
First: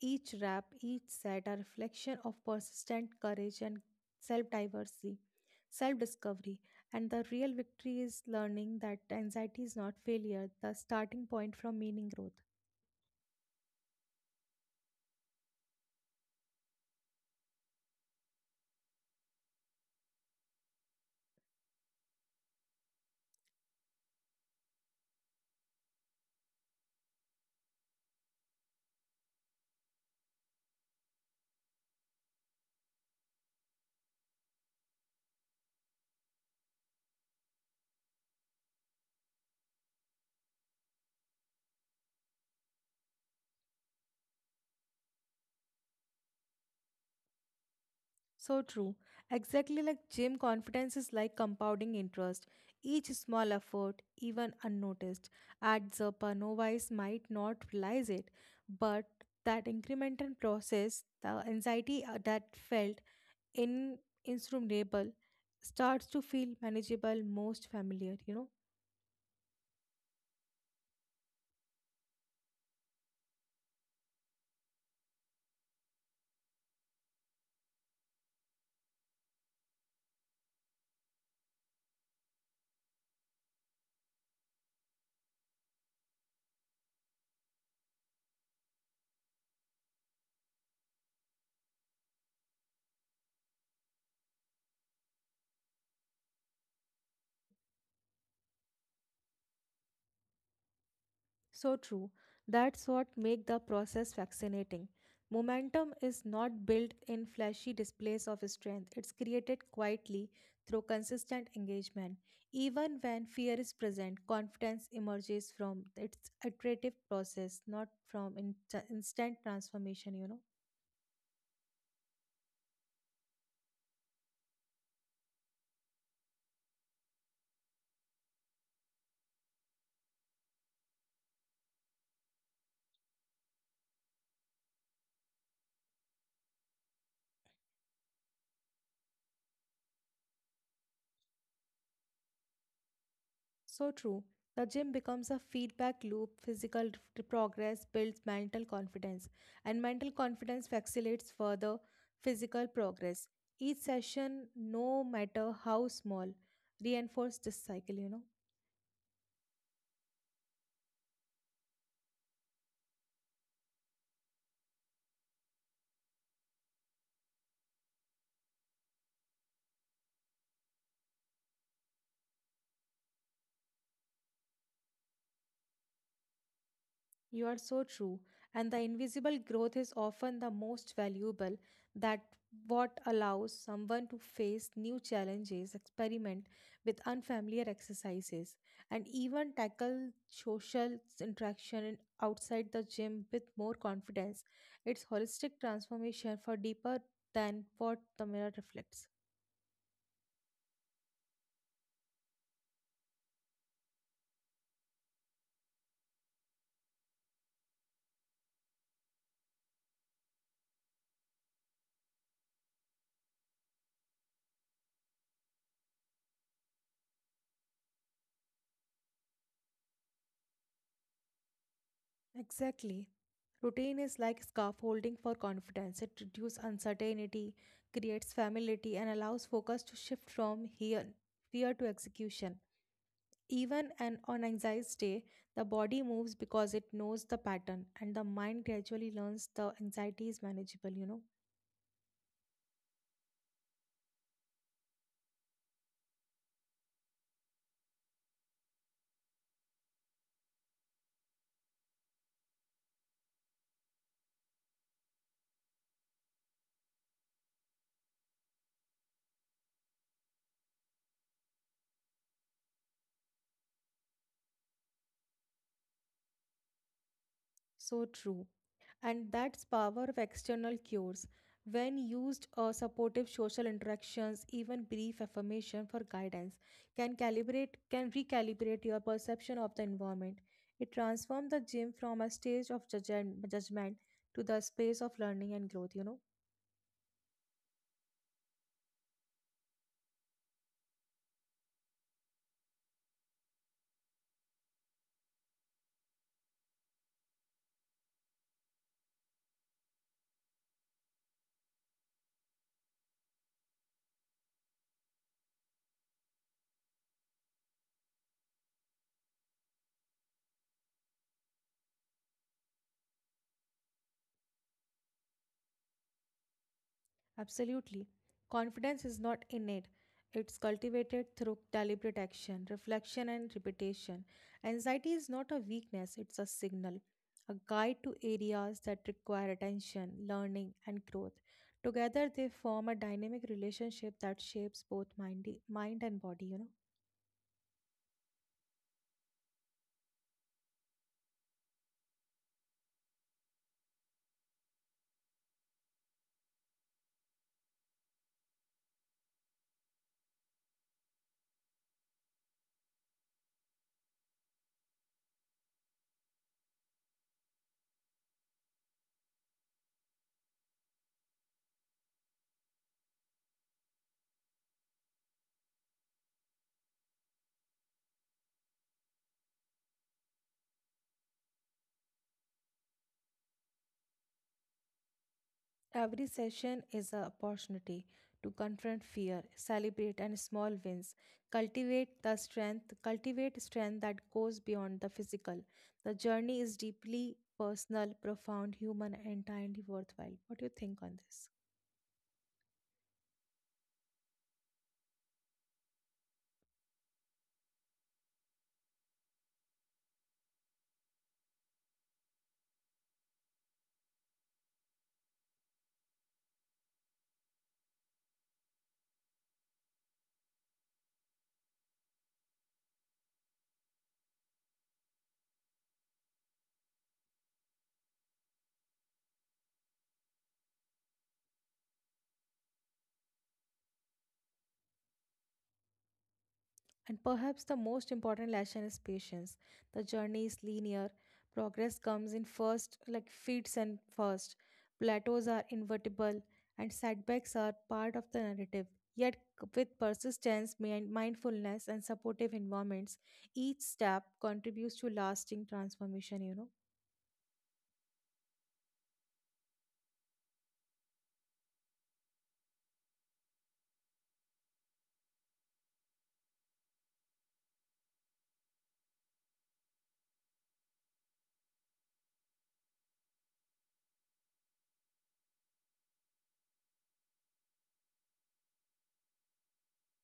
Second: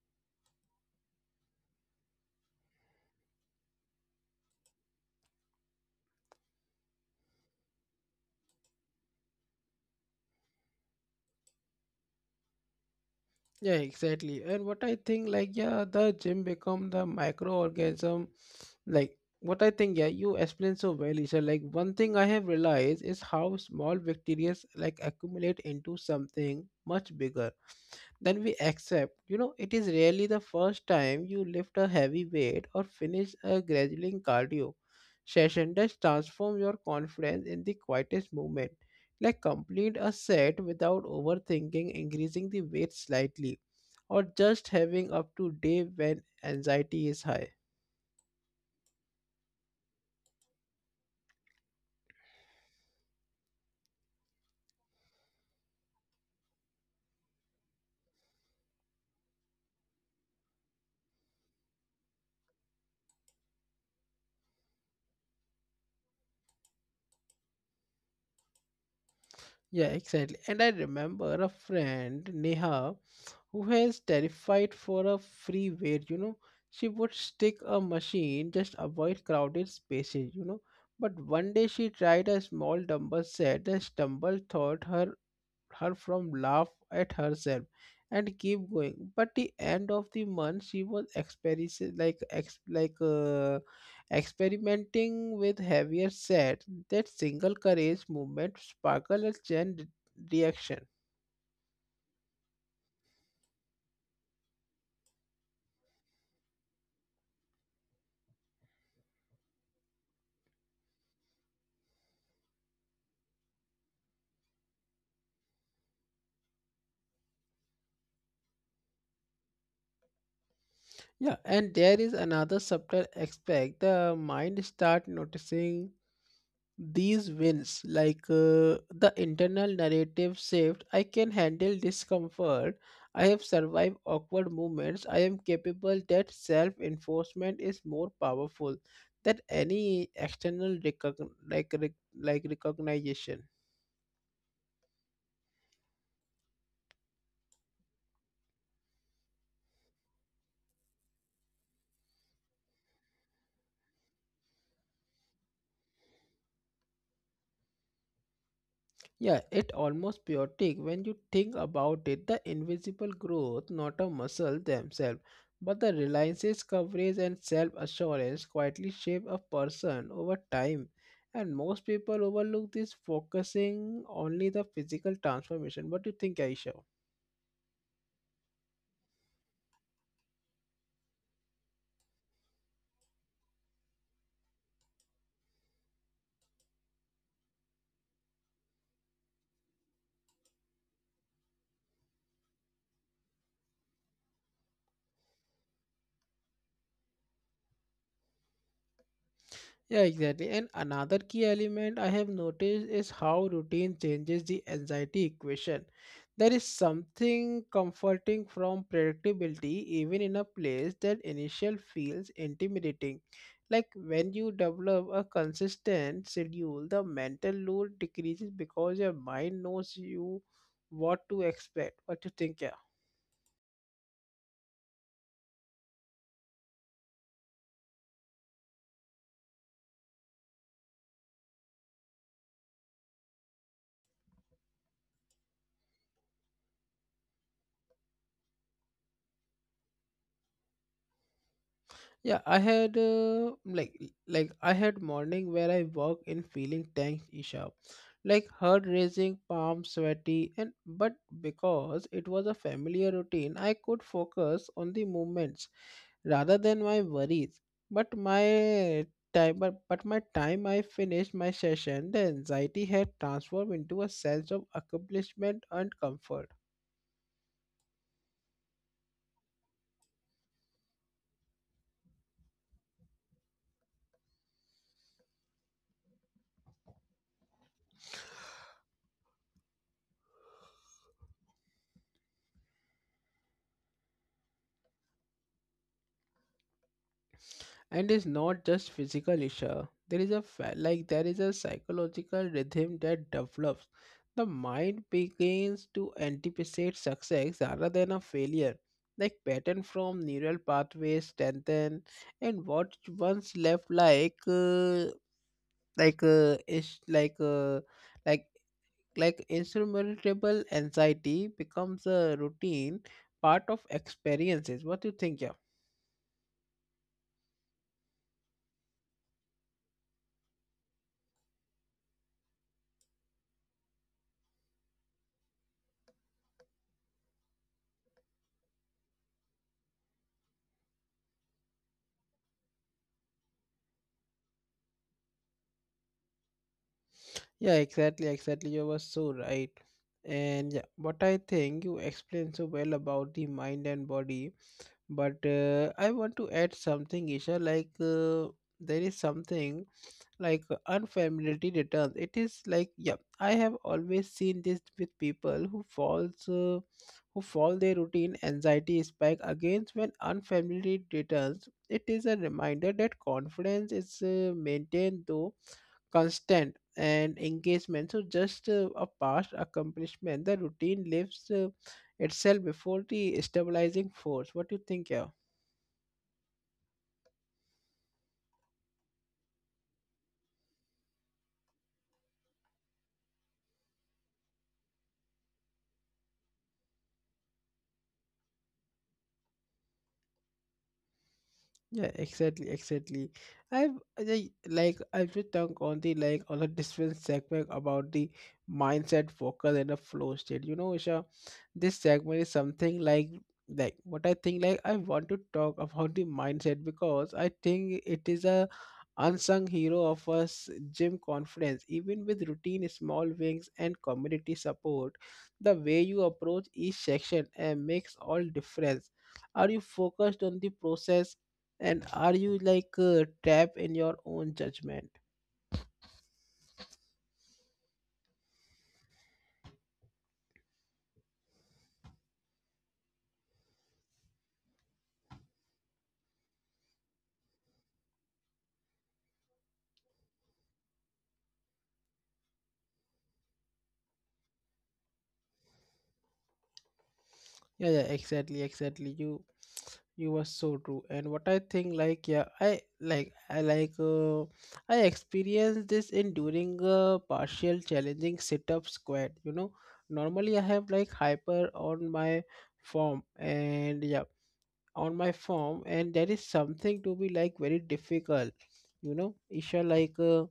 [SPEAKER 2] Each rep, each set, a reflection of persistent courage and self diversity, self discovery. And the real victory is learning that anxiety is not failure, the starting point from meaning growth.
[SPEAKER 1] Yeah, exactly. And what I think, like, yeah, the gym become the microorganism, like what I think, yeah, you explained so well, Isha. Like one thing I have realized is how small victories like accumulate into something much bigger than we accept. You know, it is rarely the first time you lift a heavy weight or finish a grueling cardio session that transforms your confidence in the quietest moment, like complete a set without overthinking, increasing the weight slightly, or just having up to day when anxiety is high.
[SPEAKER 2] So true. Exactly like gym, confidence is like compounding interest. Each small effort, even unnoticed, adds up. And novice might not realize it, but that incremental process, the anxiety that felt in insurmountable, starts to feel manageable, most familiar. You know.
[SPEAKER 1] Yeah, exactly. And I remember a friend, Neha, who has terrified for a free weight, you know. She would stick a machine, just avoid crowded spaces, you know. But one day she tried a small dumbbell set and stumbled thought her, her from laugh at herself and keep going, but the end of the month she was experiencing experimenting with heavier set. That single courage movement sparkle a chain reaction.
[SPEAKER 2] So true. That's what make the process fascinating. Momentum is not built in flashy displays of strength. It's created quietly through consistent engagement. Even when fear is present, confidence emerges from its iterative process, not from instant transformation,
[SPEAKER 1] Yeah, and there is another subtle aspect, the mind start noticing these wins, the internal narrative shift, I can handle discomfort, I have survived awkward moments, I am capable, that self enforcement is more powerful than any external recognition.
[SPEAKER 2] So true. The gym becomes a feedback loop. Physical progress builds mental confidence, and mental confidence facilitates further physical progress. Each session, no matter how small, reinforces this cycle, you know.
[SPEAKER 1] Yeah, it almost chaotic when you think about it. The invisible growth, not a muscle themselves, but the reliances, coverage, and self assurance quietly shape a person over time. And most people overlook this, focusing only the physical transformation. What do you think, Aisha?
[SPEAKER 2] You are so true. And the invisible growth is often the most valuable that what allows someone to face new challenges, experiment with unfamiliar exercises, and even tackle social interaction outside the gym with more confidence. It's holistic transformation for deeper than what the mirror reflects.
[SPEAKER 1] Yeah, exactly. And another key element I have noticed is how routine changes the anxiety equation. There is something comforting from predictability, even in a place that initial feels intimidating. Like when you develop a consistent schedule, the mental load decreases because your mind knows you what to expect, what to think.
[SPEAKER 2] Exactly. Routine is like scaffolding for confidence. It reduces uncertainty, creates familiarity, and allows focus to shift from here, fear to execution. Even on anxious day, the body moves because it knows the pattern, and the mind gradually learns the anxiety is manageable,
[SPEAKER 1] Yeah, I had I had morning where I walk in feeling thanks Isha, like heart raising, palm sweaty, and but because it was a familiar routine, I could focus on the movements rather than my worries. But my but my time I finished my session, the anxiety had transformed into a sense of accomplishment and comfort.
[SPEAKER 2] So true. And that's power of external cues. When used, supportive social interactions, even brief affirmation for guidance, can recalibrate your perception of the environment. It transforms the gym from a stage of judgment to the space of learning and growth.
[SPEAKER 1] And it's not just physical issue. There is a there is a psychological rhythm that develops. The mind begins to anticipate success rather than a failure, like pattern from neural pathways strengthen, and what once left like is like like insurmountable anxiety becomes a routine part of experiences. What do you think, yeah?
[SPEAKER 2] Absolutely. Confidence is not innate. It's cultivated through deliberate action, reflection, and repetition. Anxiety is not a weakness, it's a signal, a guide to areas that require attention, learning, and growth. Together, they form a dynamic relationship that shapes both mind and body,
[SPEAKER 1] Yeah, exactly. You were so right. And yeah, what I think you explained so well about the mind and body, but I want to add something, Isha. There is something unfamiliarity returns. It is like yeah, I have always seen this with people who fall their routine anxiety spike against when unfamiliarity returns. It is a reminder that confidence is maintained though constant and engagement, so just a past accomplishment the routine lives itself before the stabilizing force. What do you think, yeah?
[SPEAKER 2] Every session is an opportunity to confront fear, celebrate and small wins, cultivate strength that goes beyond the physical. The journey is deeply personal, profound, human, and entirely worthwhile. What do you think on this?
[SPEAKER 1] Yeah, exactly. I've I, like I've just talked on the on a different segment about the mindset, focus, and the flow state. You know, Isha, this segment is something like what I think, like, I want to talk about the mindset because I think it is a unsung hero of us gym conference. Even with routine, small wings, and community support, the way you approach each section and makes all difference. Are you focused on the process? And are you like trapped in your own judgment?
[SPEAKER 2] And perhaps the most important lesson is patience. The journey is linear. Progress comes in first, like feats and first. Plateaus are invertible, and setbacks are part of the narrative. Yet, with persistence, mindfulness, and supportive environments, each step contributes to lasting transformation,
[SPEAKER 1] Yeah, exactly. You were so true. And what I think, like, yeah, I experienced this in during a partial challenging sit-up squat. You know, normally I have like hyper on my form. And yeah, on my form, and there is something to be like very difficult, you know, Isha, like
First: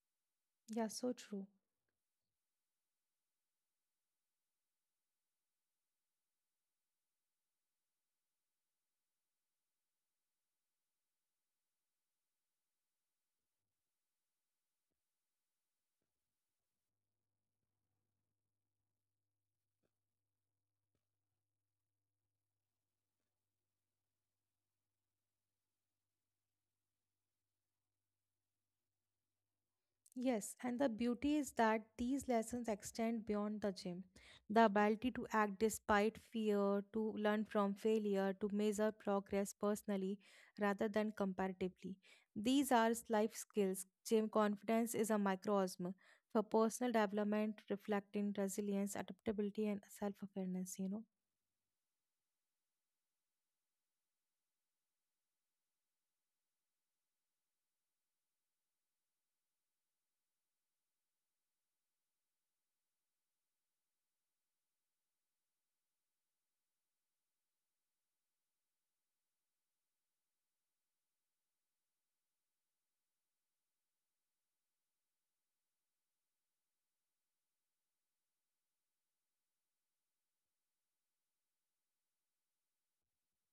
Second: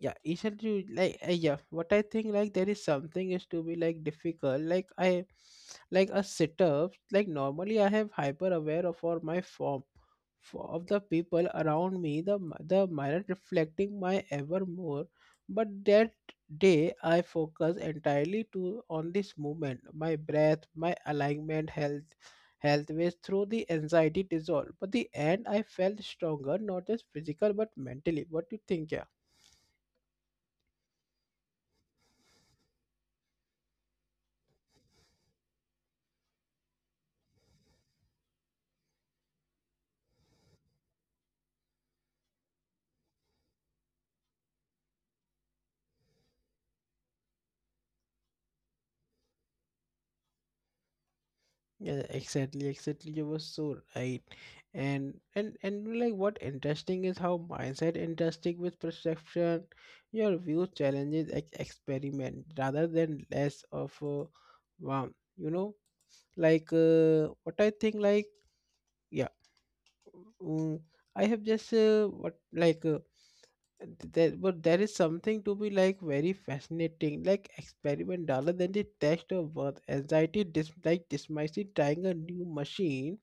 [SPEAKER 1] yeah isn't you
[SPEAKER 2] Yeah, so
[SPEAKER 1] like
[SPEAKER 2] true.
[SPEAKER 1] yeah what I think, like, there is something is to be like difficult, like a sit-up, like normally I have hyper aware of for my form for of the people around me, the the mirror reflecting my ever more, but that day I focus entirely to on this movement, my breath, my alignment, health ways through the anxiety dissolve, but the end I felt stronger, not just physical but mentally. What do you think, yeah?
[SPEAKER 2] Yes, and the beauty is that these lessons extend beyond the gym. The ability to act despite fear, to learn from failure, to measure progress personally rather than comparatively. These are life skills. Gym confidence is a microcosm for personal development, reflecting resilience, adaptability, and self awareness,
[SPEAKER 1] Yeah, exactly. You were so right, and like what interesting is how mindset interesting with perception. Your view challenges experiment rather than less of wow. You know, like what I think. Like yeah, mm, I have just what like there but there is something to be like very fascinating like experiment rather than the test of worth anxiety dismissing, trying a new machine,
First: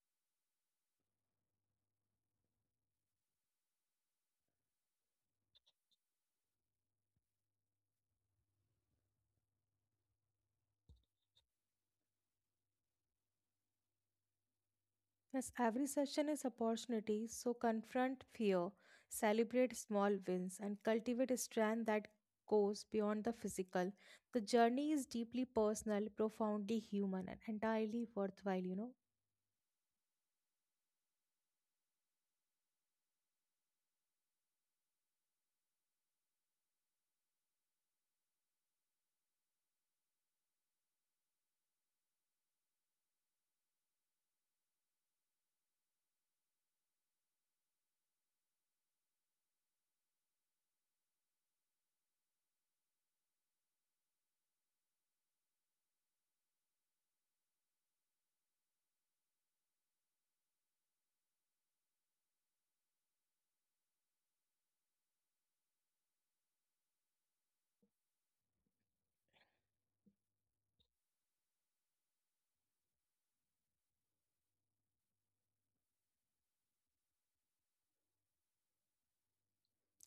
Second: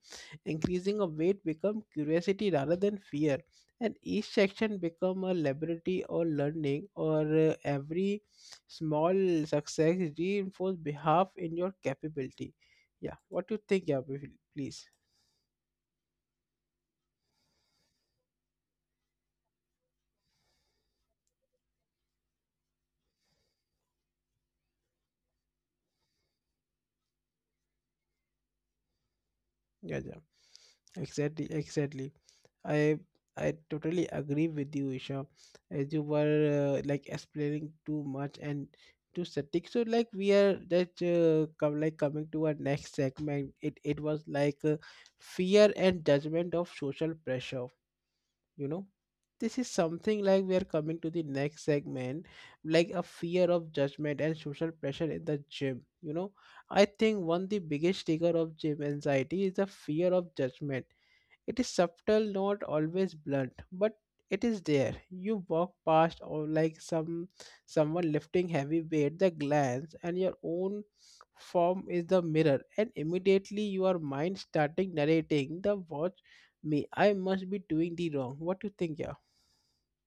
[SPEAKER 1] increasing a weight become curiosity rather than fear, and each section become a laboratory or learning or every small success reinforce behalf in your capability. Yeah, what do you think, yeah? Please.
[SPEAKER 2] Yes, every session is opportunity, so confront fear, celebrate small wins, and cultivate a strength that goes beyond the physical. The journey is deeply personal, profoundly human, and entirely worthwhile,
[SPEAKER 1] Yeah, exactly. I I totally agree with you, Isha, as you were like explaining too much and too static. So like we are that come like coming to our next segment. It was like fear and judgment of social pressure. You know, this is something like we are coming to the next segment, like a fear of judgment and social pressure in the gym. You know, I think one the biggest trigger of gym anxiety is the fear of judgment. It is subtle, not always blunt, but it is there. You walk past or like someone lifting heavy weight, the glance and your own form is the mirror, and immediately your mind starting narrating the watch me. I must be doing the wrong. What do you think, yeah?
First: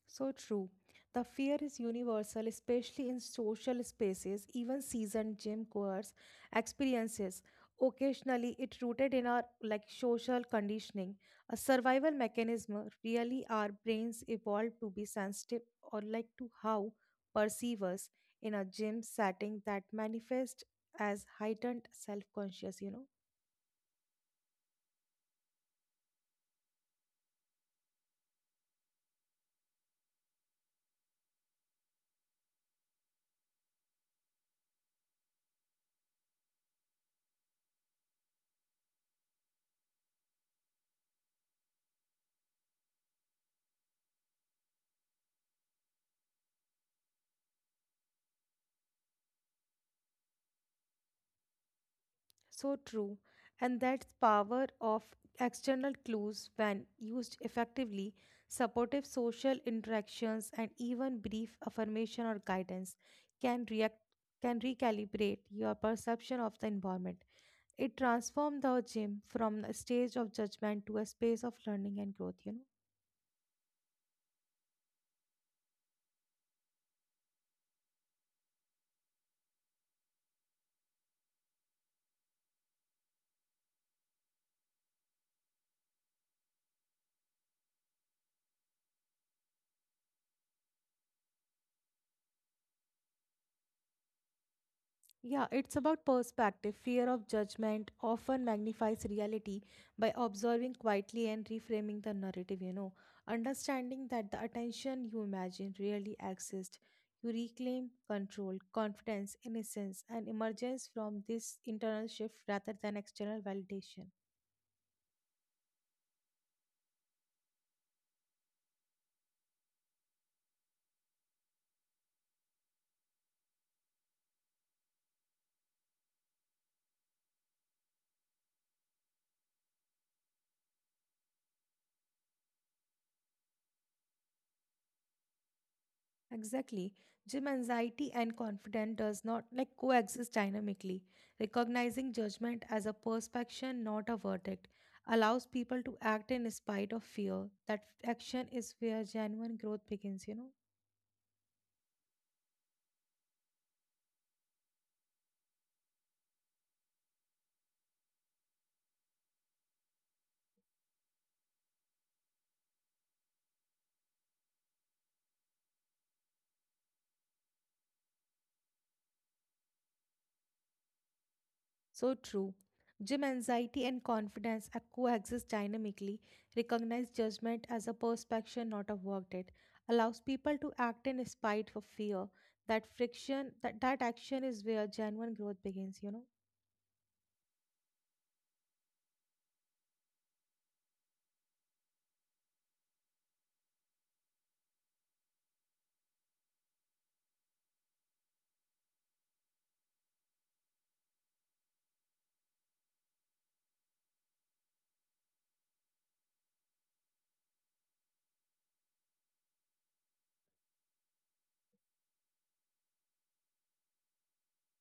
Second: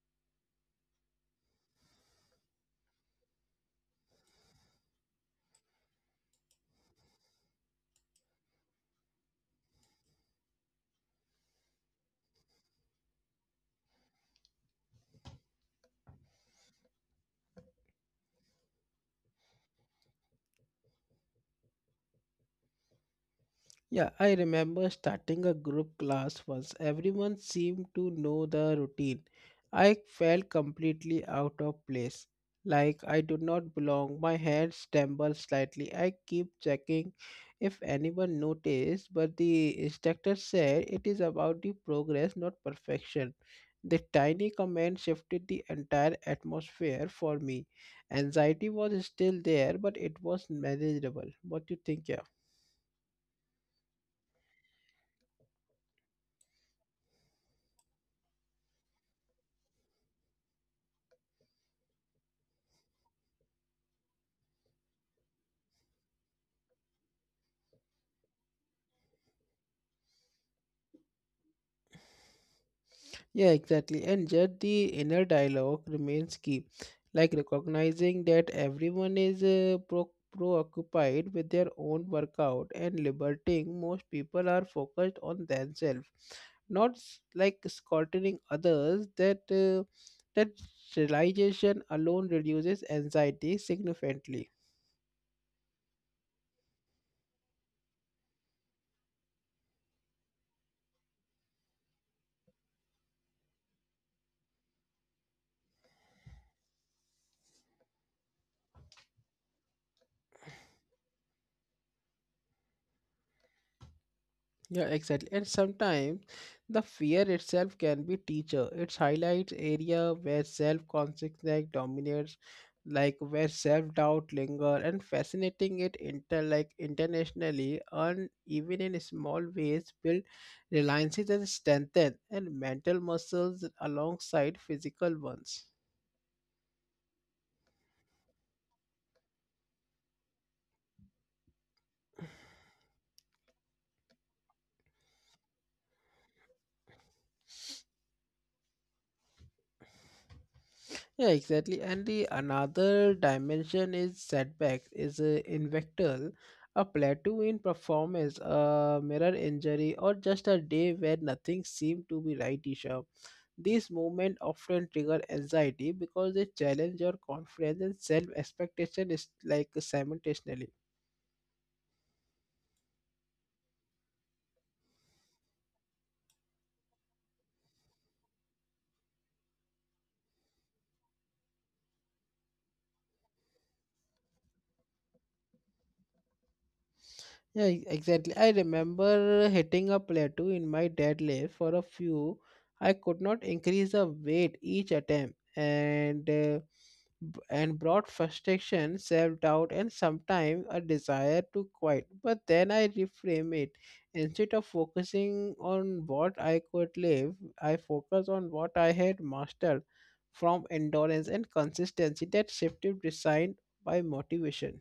[SPEAKER 2] So true. The fear is universal, especially in social spaces, even seasoned gym goers experiences. Occasionally, it rooted in our like social conditioning, a survival mechanism. Really, our brains evolved to be sensitive or like to how perceive us in a gym setting that manifests as heightened self-conscious.
[SPEAKER 1] Yeah, I remember starting a group class once. Everyone seemed to know the routine. I felt completely out of place, like I do not belong. My hands trembled slightly. I keep checking if anyone noticed, but the instructor said it is about the progress, not perfection. The tiny comment shifted the entire atmosphere for me. Anxiety was still there, but it was manageable. What do you think, yeah?
[SPEAKER 2] So true. And that's power of external clues when used effectively, supportive social interactions and even brief affirmation or guidance can react can recalibrate your perception of the environment. It transforms the gym from a stage of judgment to a space of learning and growth,
[SPEAKER 1] Yeah, exactly. And just the inner dialogue remains key, like recognizing that everyone is preoccupied with their own workout and liberating most people are focused on themselves, not like scolding others. That realization alone reduces anxiety significantly.
[SPEAKER 2] Yeah, it's about perspective. Fear of judgment often magnifies reality by observing quietly and reframing the narrative, Understanding that the attention you imagine really exists, you reclaim control, confidence, innocence, and emergence from this internal shift rather than external validation.
[SPEAKER 1] Yeah, exactly. And sometimes the fear itself can be teacher. It highlights area where self-consciousness dominates, like where self-doubt linger, and fascinating it internationally and even in small ways build reliances and strengthen and mental muscles alongside physical ones.
[SPEAKER 2] Exactly. Gym anxiety and confidence does not like coexist dynamically. Recognizing judgment as a perception, not a verdict, allows people to act in spite of fear. That action is where genuine growth begins,
[SPEAKER 1] Yeah, exactly. And the another dimension is setbacks, is invectal, a plateau in performance, a mirror injury, or just a day where nothing seemed to be right, Isha. These moments often trigger anxiety because they challenge your confidence and self-expectation is like simultaneously.
[SPEAKER 2] So true. Gym anxiety and confidence are coexist dynamically. Recognize judgment as a perception, not a verdict, allows people to act in spite of fear. That action is where genuine growth begins,
[SPEAKER 1] Yeah, exactly. I remember hitting a plateau in my deadlift for a few. I could not increase the weight each attempt, and and brought frustration, self-doubt, and sometimes a desire to quit. But then I reframe it. Instead of focusing on what I could live, I focus on what I had mastered from endurance and consistency that shifted design by motivation.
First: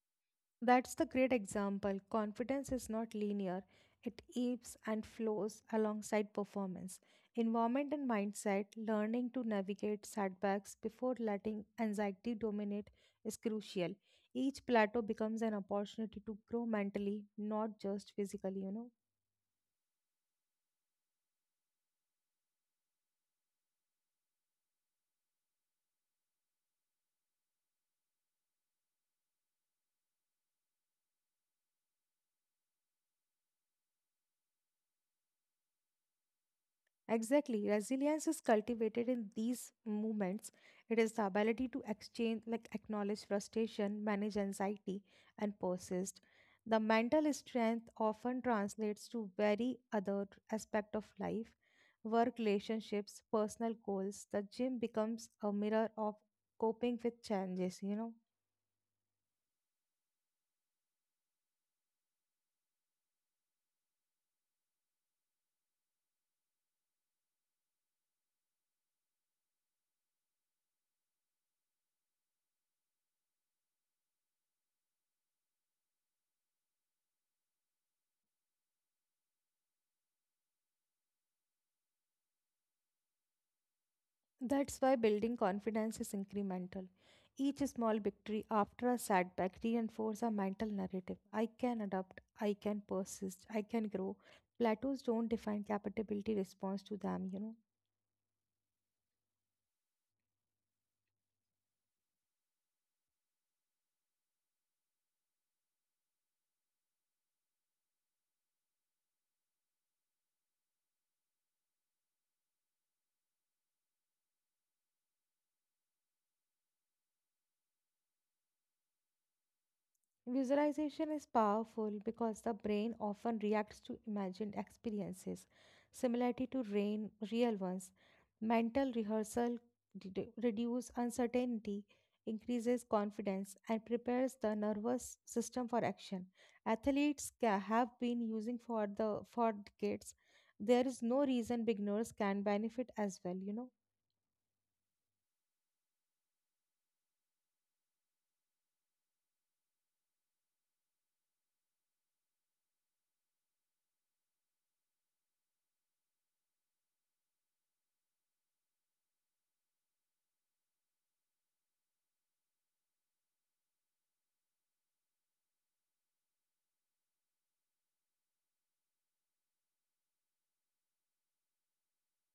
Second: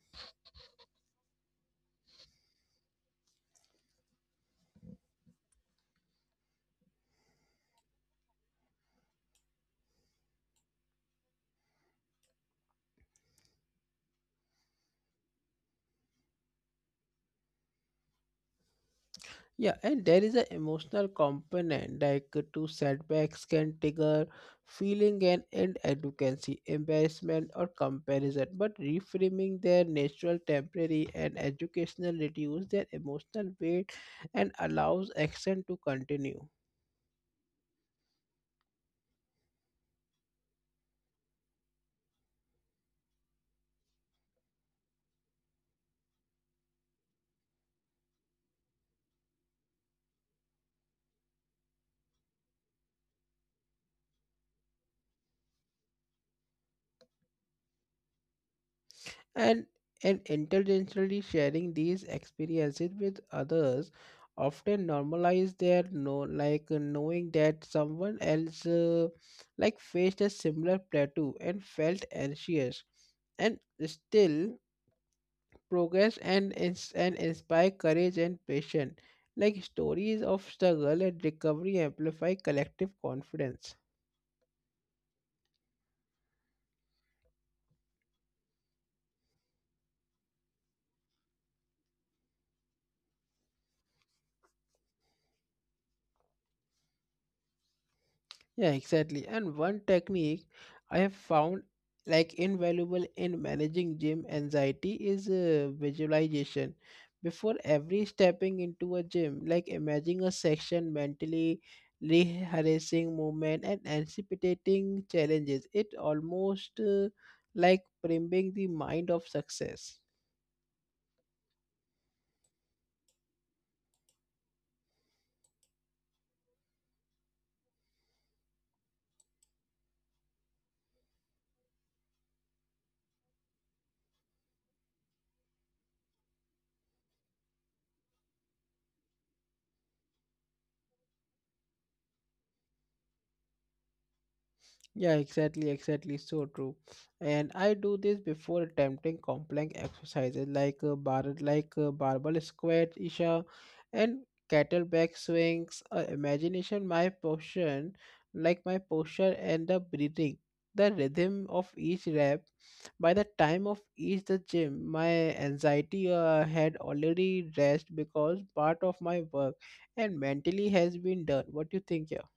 [SPEAKER 2] That's the great example. Confidence is not linear, it ebbs and flows alongside performance. Environment and mindset, learning to navigate setbacks before letting anxiety dominate, is crucial. Each plateau becomes an opportunity to grow mentally, not just physically,
[SPEAKER 1] Yeah, and there is an emotional component like two setbacks can trigger feeling and end advocacy, embarrassment or comparison. But reframing their natural temporary and educational reduce their emotional weight and allows action to continue.
[SPEAKER 2] Exactly. Resilience is cultivated in these moments. It is the ability to exchange, like acknowledge frustration, manage anxiety, and persist. The mental strength often translates to very other aspect of life, work relationships, personal goals. The gym becomes a mirror of coping with challenges,
[SPEAKER 1] and and intentionally sharing these experiences with others often normalize their know like knowing that someone else like faced a similar plateau and felt anxious and still progress and and inspire courage and patience, like stories of struggle and recovery amplify collective confidence.
[SPEAKER 2] That's why building confidence is incremental. Each small victory after a setback reinforces a mental narrative. I can adapt, I can persist, I can grow. Plateaus don't define capability response to them,
[SPEAKER 1] Yeah, exactly. And one technique I have found like invaluable in managing gym anxiety is visualization. Before every stepping into a gym, like imagine a section mentally rehearsing movement and anticipating challenges. It almost like priming the mind of success.
[SPEAKER 2] Visualization is powerful because the brain often reacts to imagined experiences, similarity to rain, real ones. Mental rehearsal reduces uncertainty, increases confidence, and prepares the nervous system for action. Athletes have been using for the for decades. There is no reason beginners can benefit as well.
[SPEAKER 1] Yeah, exactly, exactly. So true. And I do this before attempting complex exercises like barbell squat, Isha, and kettlebell swings. Imagination, my posture and the breathing, the rhythm of each rep. By the time of each the gym, my anxiety had already rest because part of my work and mentally has been done. What do you think, yeah?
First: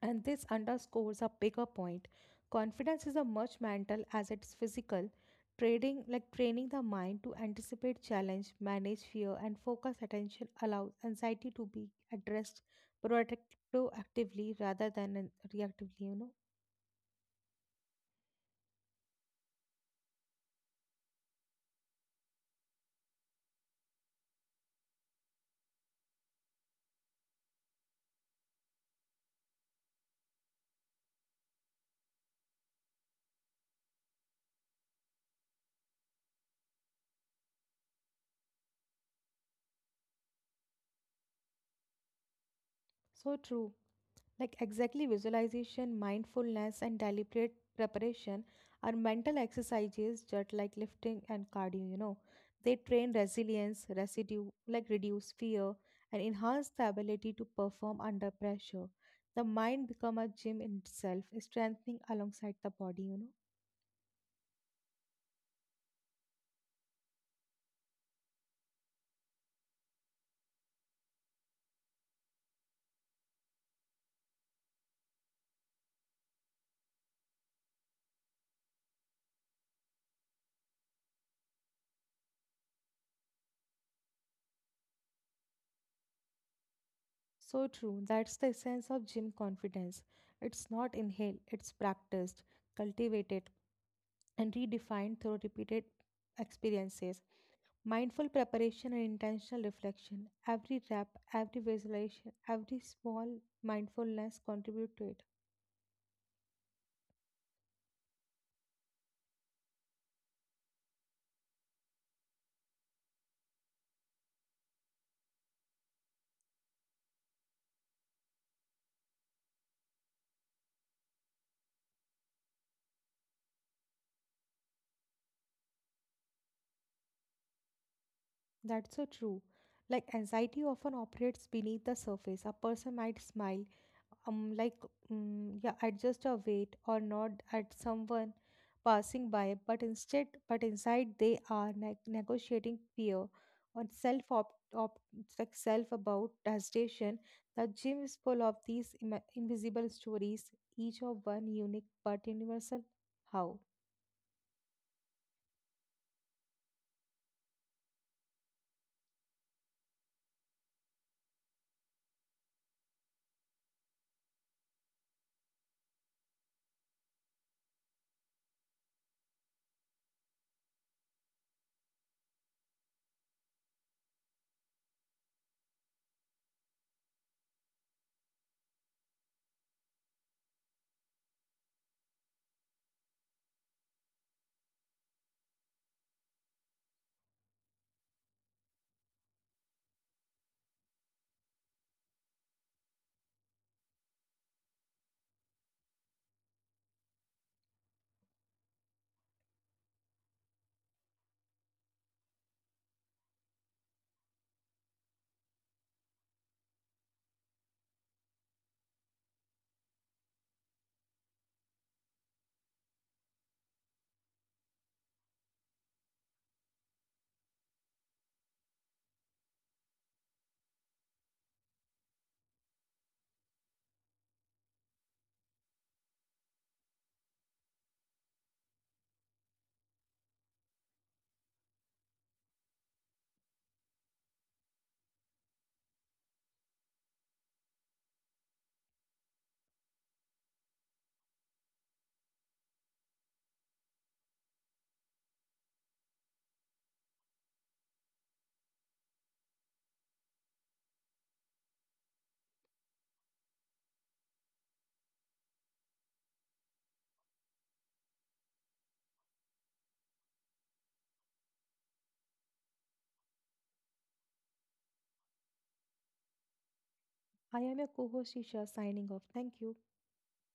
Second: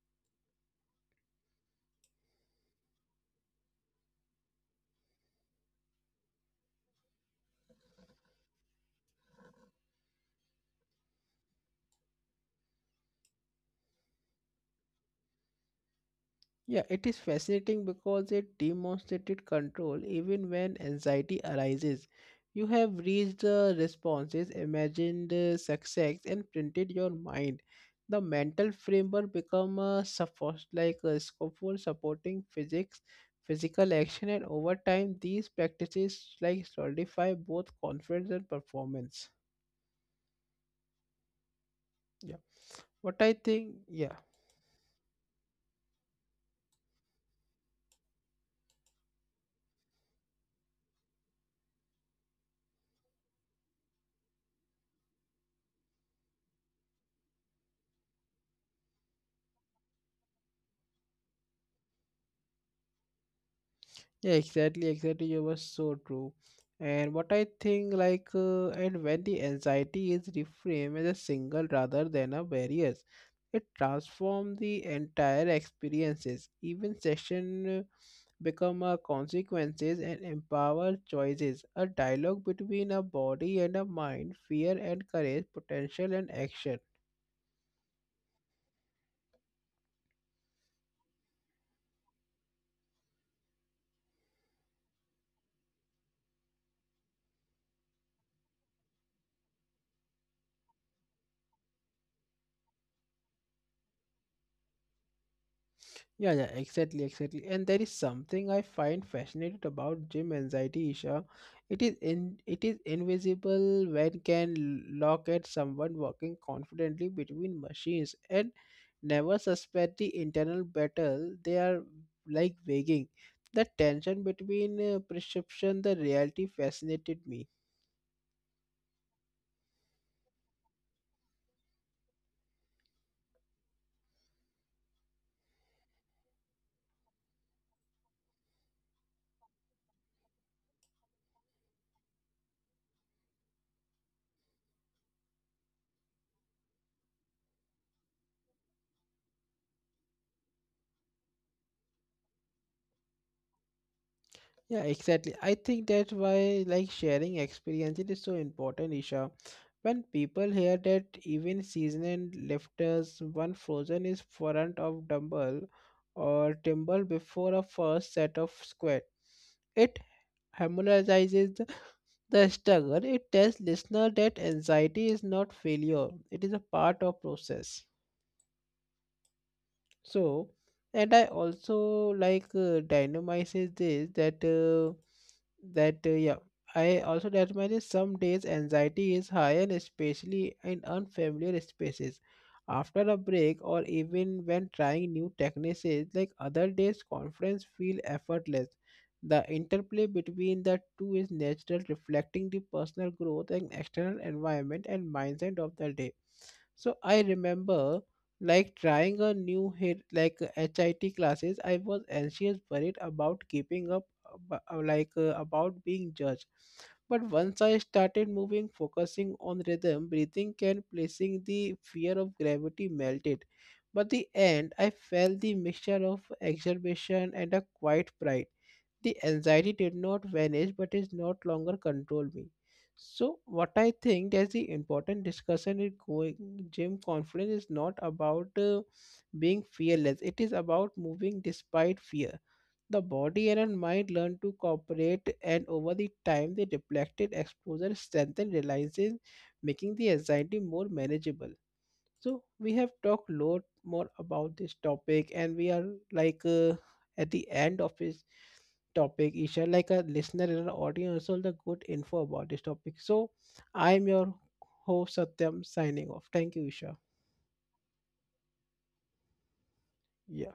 [SPEAKER 2] And this underscores a bigger point. Confidence is as much mental as it's physical. Trading like training the mind to anticipate challenge, manage fear, and focus attention allows anxiety to be addressed proactive- proactively rather than reactively,
[SPEAKER 1] Yeah, it is fascinating because it demonstrated control even when anxiety arises. You have reached the responses, imagined success, and printed your mind. The mental framework become a support like a scaffold supporting physical action, and over time these practices like solidify both confidence and performance. Yeah, what I
[SPEAKER 2] So true.
[SPEAKER 1] think. Yeah.
[SPEAKER 2] Like exactly visualization, mindfulness, and deliberate preparation are mental exercises just like lifting and cardio, They train resilience, residue, like reduce fear, and enhance the ability to perform under pressure. The mind become a gym in itself, strengthening alongside the body,
[SPEAKER 1] Yeah, exactly, exactly. You were so true. And what I think, and when the anxiety is reframed as a single rather than a barriers, it transforms the entire experiences. Even session become a consequences and empower choices. A dialogue between a body and a mind, fear and courage, potential and action.
[SPEAKER 2] So true. That's the essence of gym confidence. It's not inhaled, it's practiced, cultivated, and redefined through repeated experiences. Mindful preparation and intentional reflection. Every rep, every visualization, every small mindfulness contribute to it.
[SPEAKER 1] Yeah, yeah, exactly, exactly. And there is something I find fascinating about gym anxiety, Isha. It is invisible when can look at someone walking confidently between machines and never suspect the internal battle they are like waging. The tension between perception, the reality fascinated me.
[SPEAKER 2] That's so true. Like anxiety often operates beneath the surface. A person might smile, um, like yeah, adjust a weight or nod at someone passing by, but inside they are negotiating fear or self op, op like self about hesitation. The gym is full of these invisible stories, each of one unique but universal. How?
[SPEAKER 1] Yeah, exactly. I think that's why like sharing experience it is so important, Isha. When people hear that even seasoned lifters one frozen is front of dumbbell or timber before a first set of squat, it harmonizes the struggle. It tells listener that anxiety is not failure; it is a part of process. So, and I also like dynamizes this that that yeah. I also dynamize some days anxiety is higher, especially in unfamiliar spaces. After a break or even when trying new techniques, like other days conference feel effortless. The interplay between the two is natural, reflecting the personal growth and external environment and mindset of the day. So I remember like trying a new HIT classes, I was anxious, worried about keeping up, about being judged. But once I started moving, focusing on rhythm, breathing, and placing the fear of gravity melted. But the end, I felt the mixture of exhilaration and a quiet pride. The anxiety did not vanish but is not longer control me. So what I think there's the important discussion is going, gym confidence is not about being fearless, it is about moving despite fear. The body and mind learn to cooperate and over the time the reflected exposure strengthen reliances, making the anxiety more manageable. So we have talked a lot more about this topic, and we are like at the end of this topic. Isha, like a listener and an audience, all the good info about this topic. So I am your host Satyam signing off. Thank you, Isha.
[SPEAKER 2] I am your co-host Isha signing off. Thank you.
[SPEAKER 1] Yeah.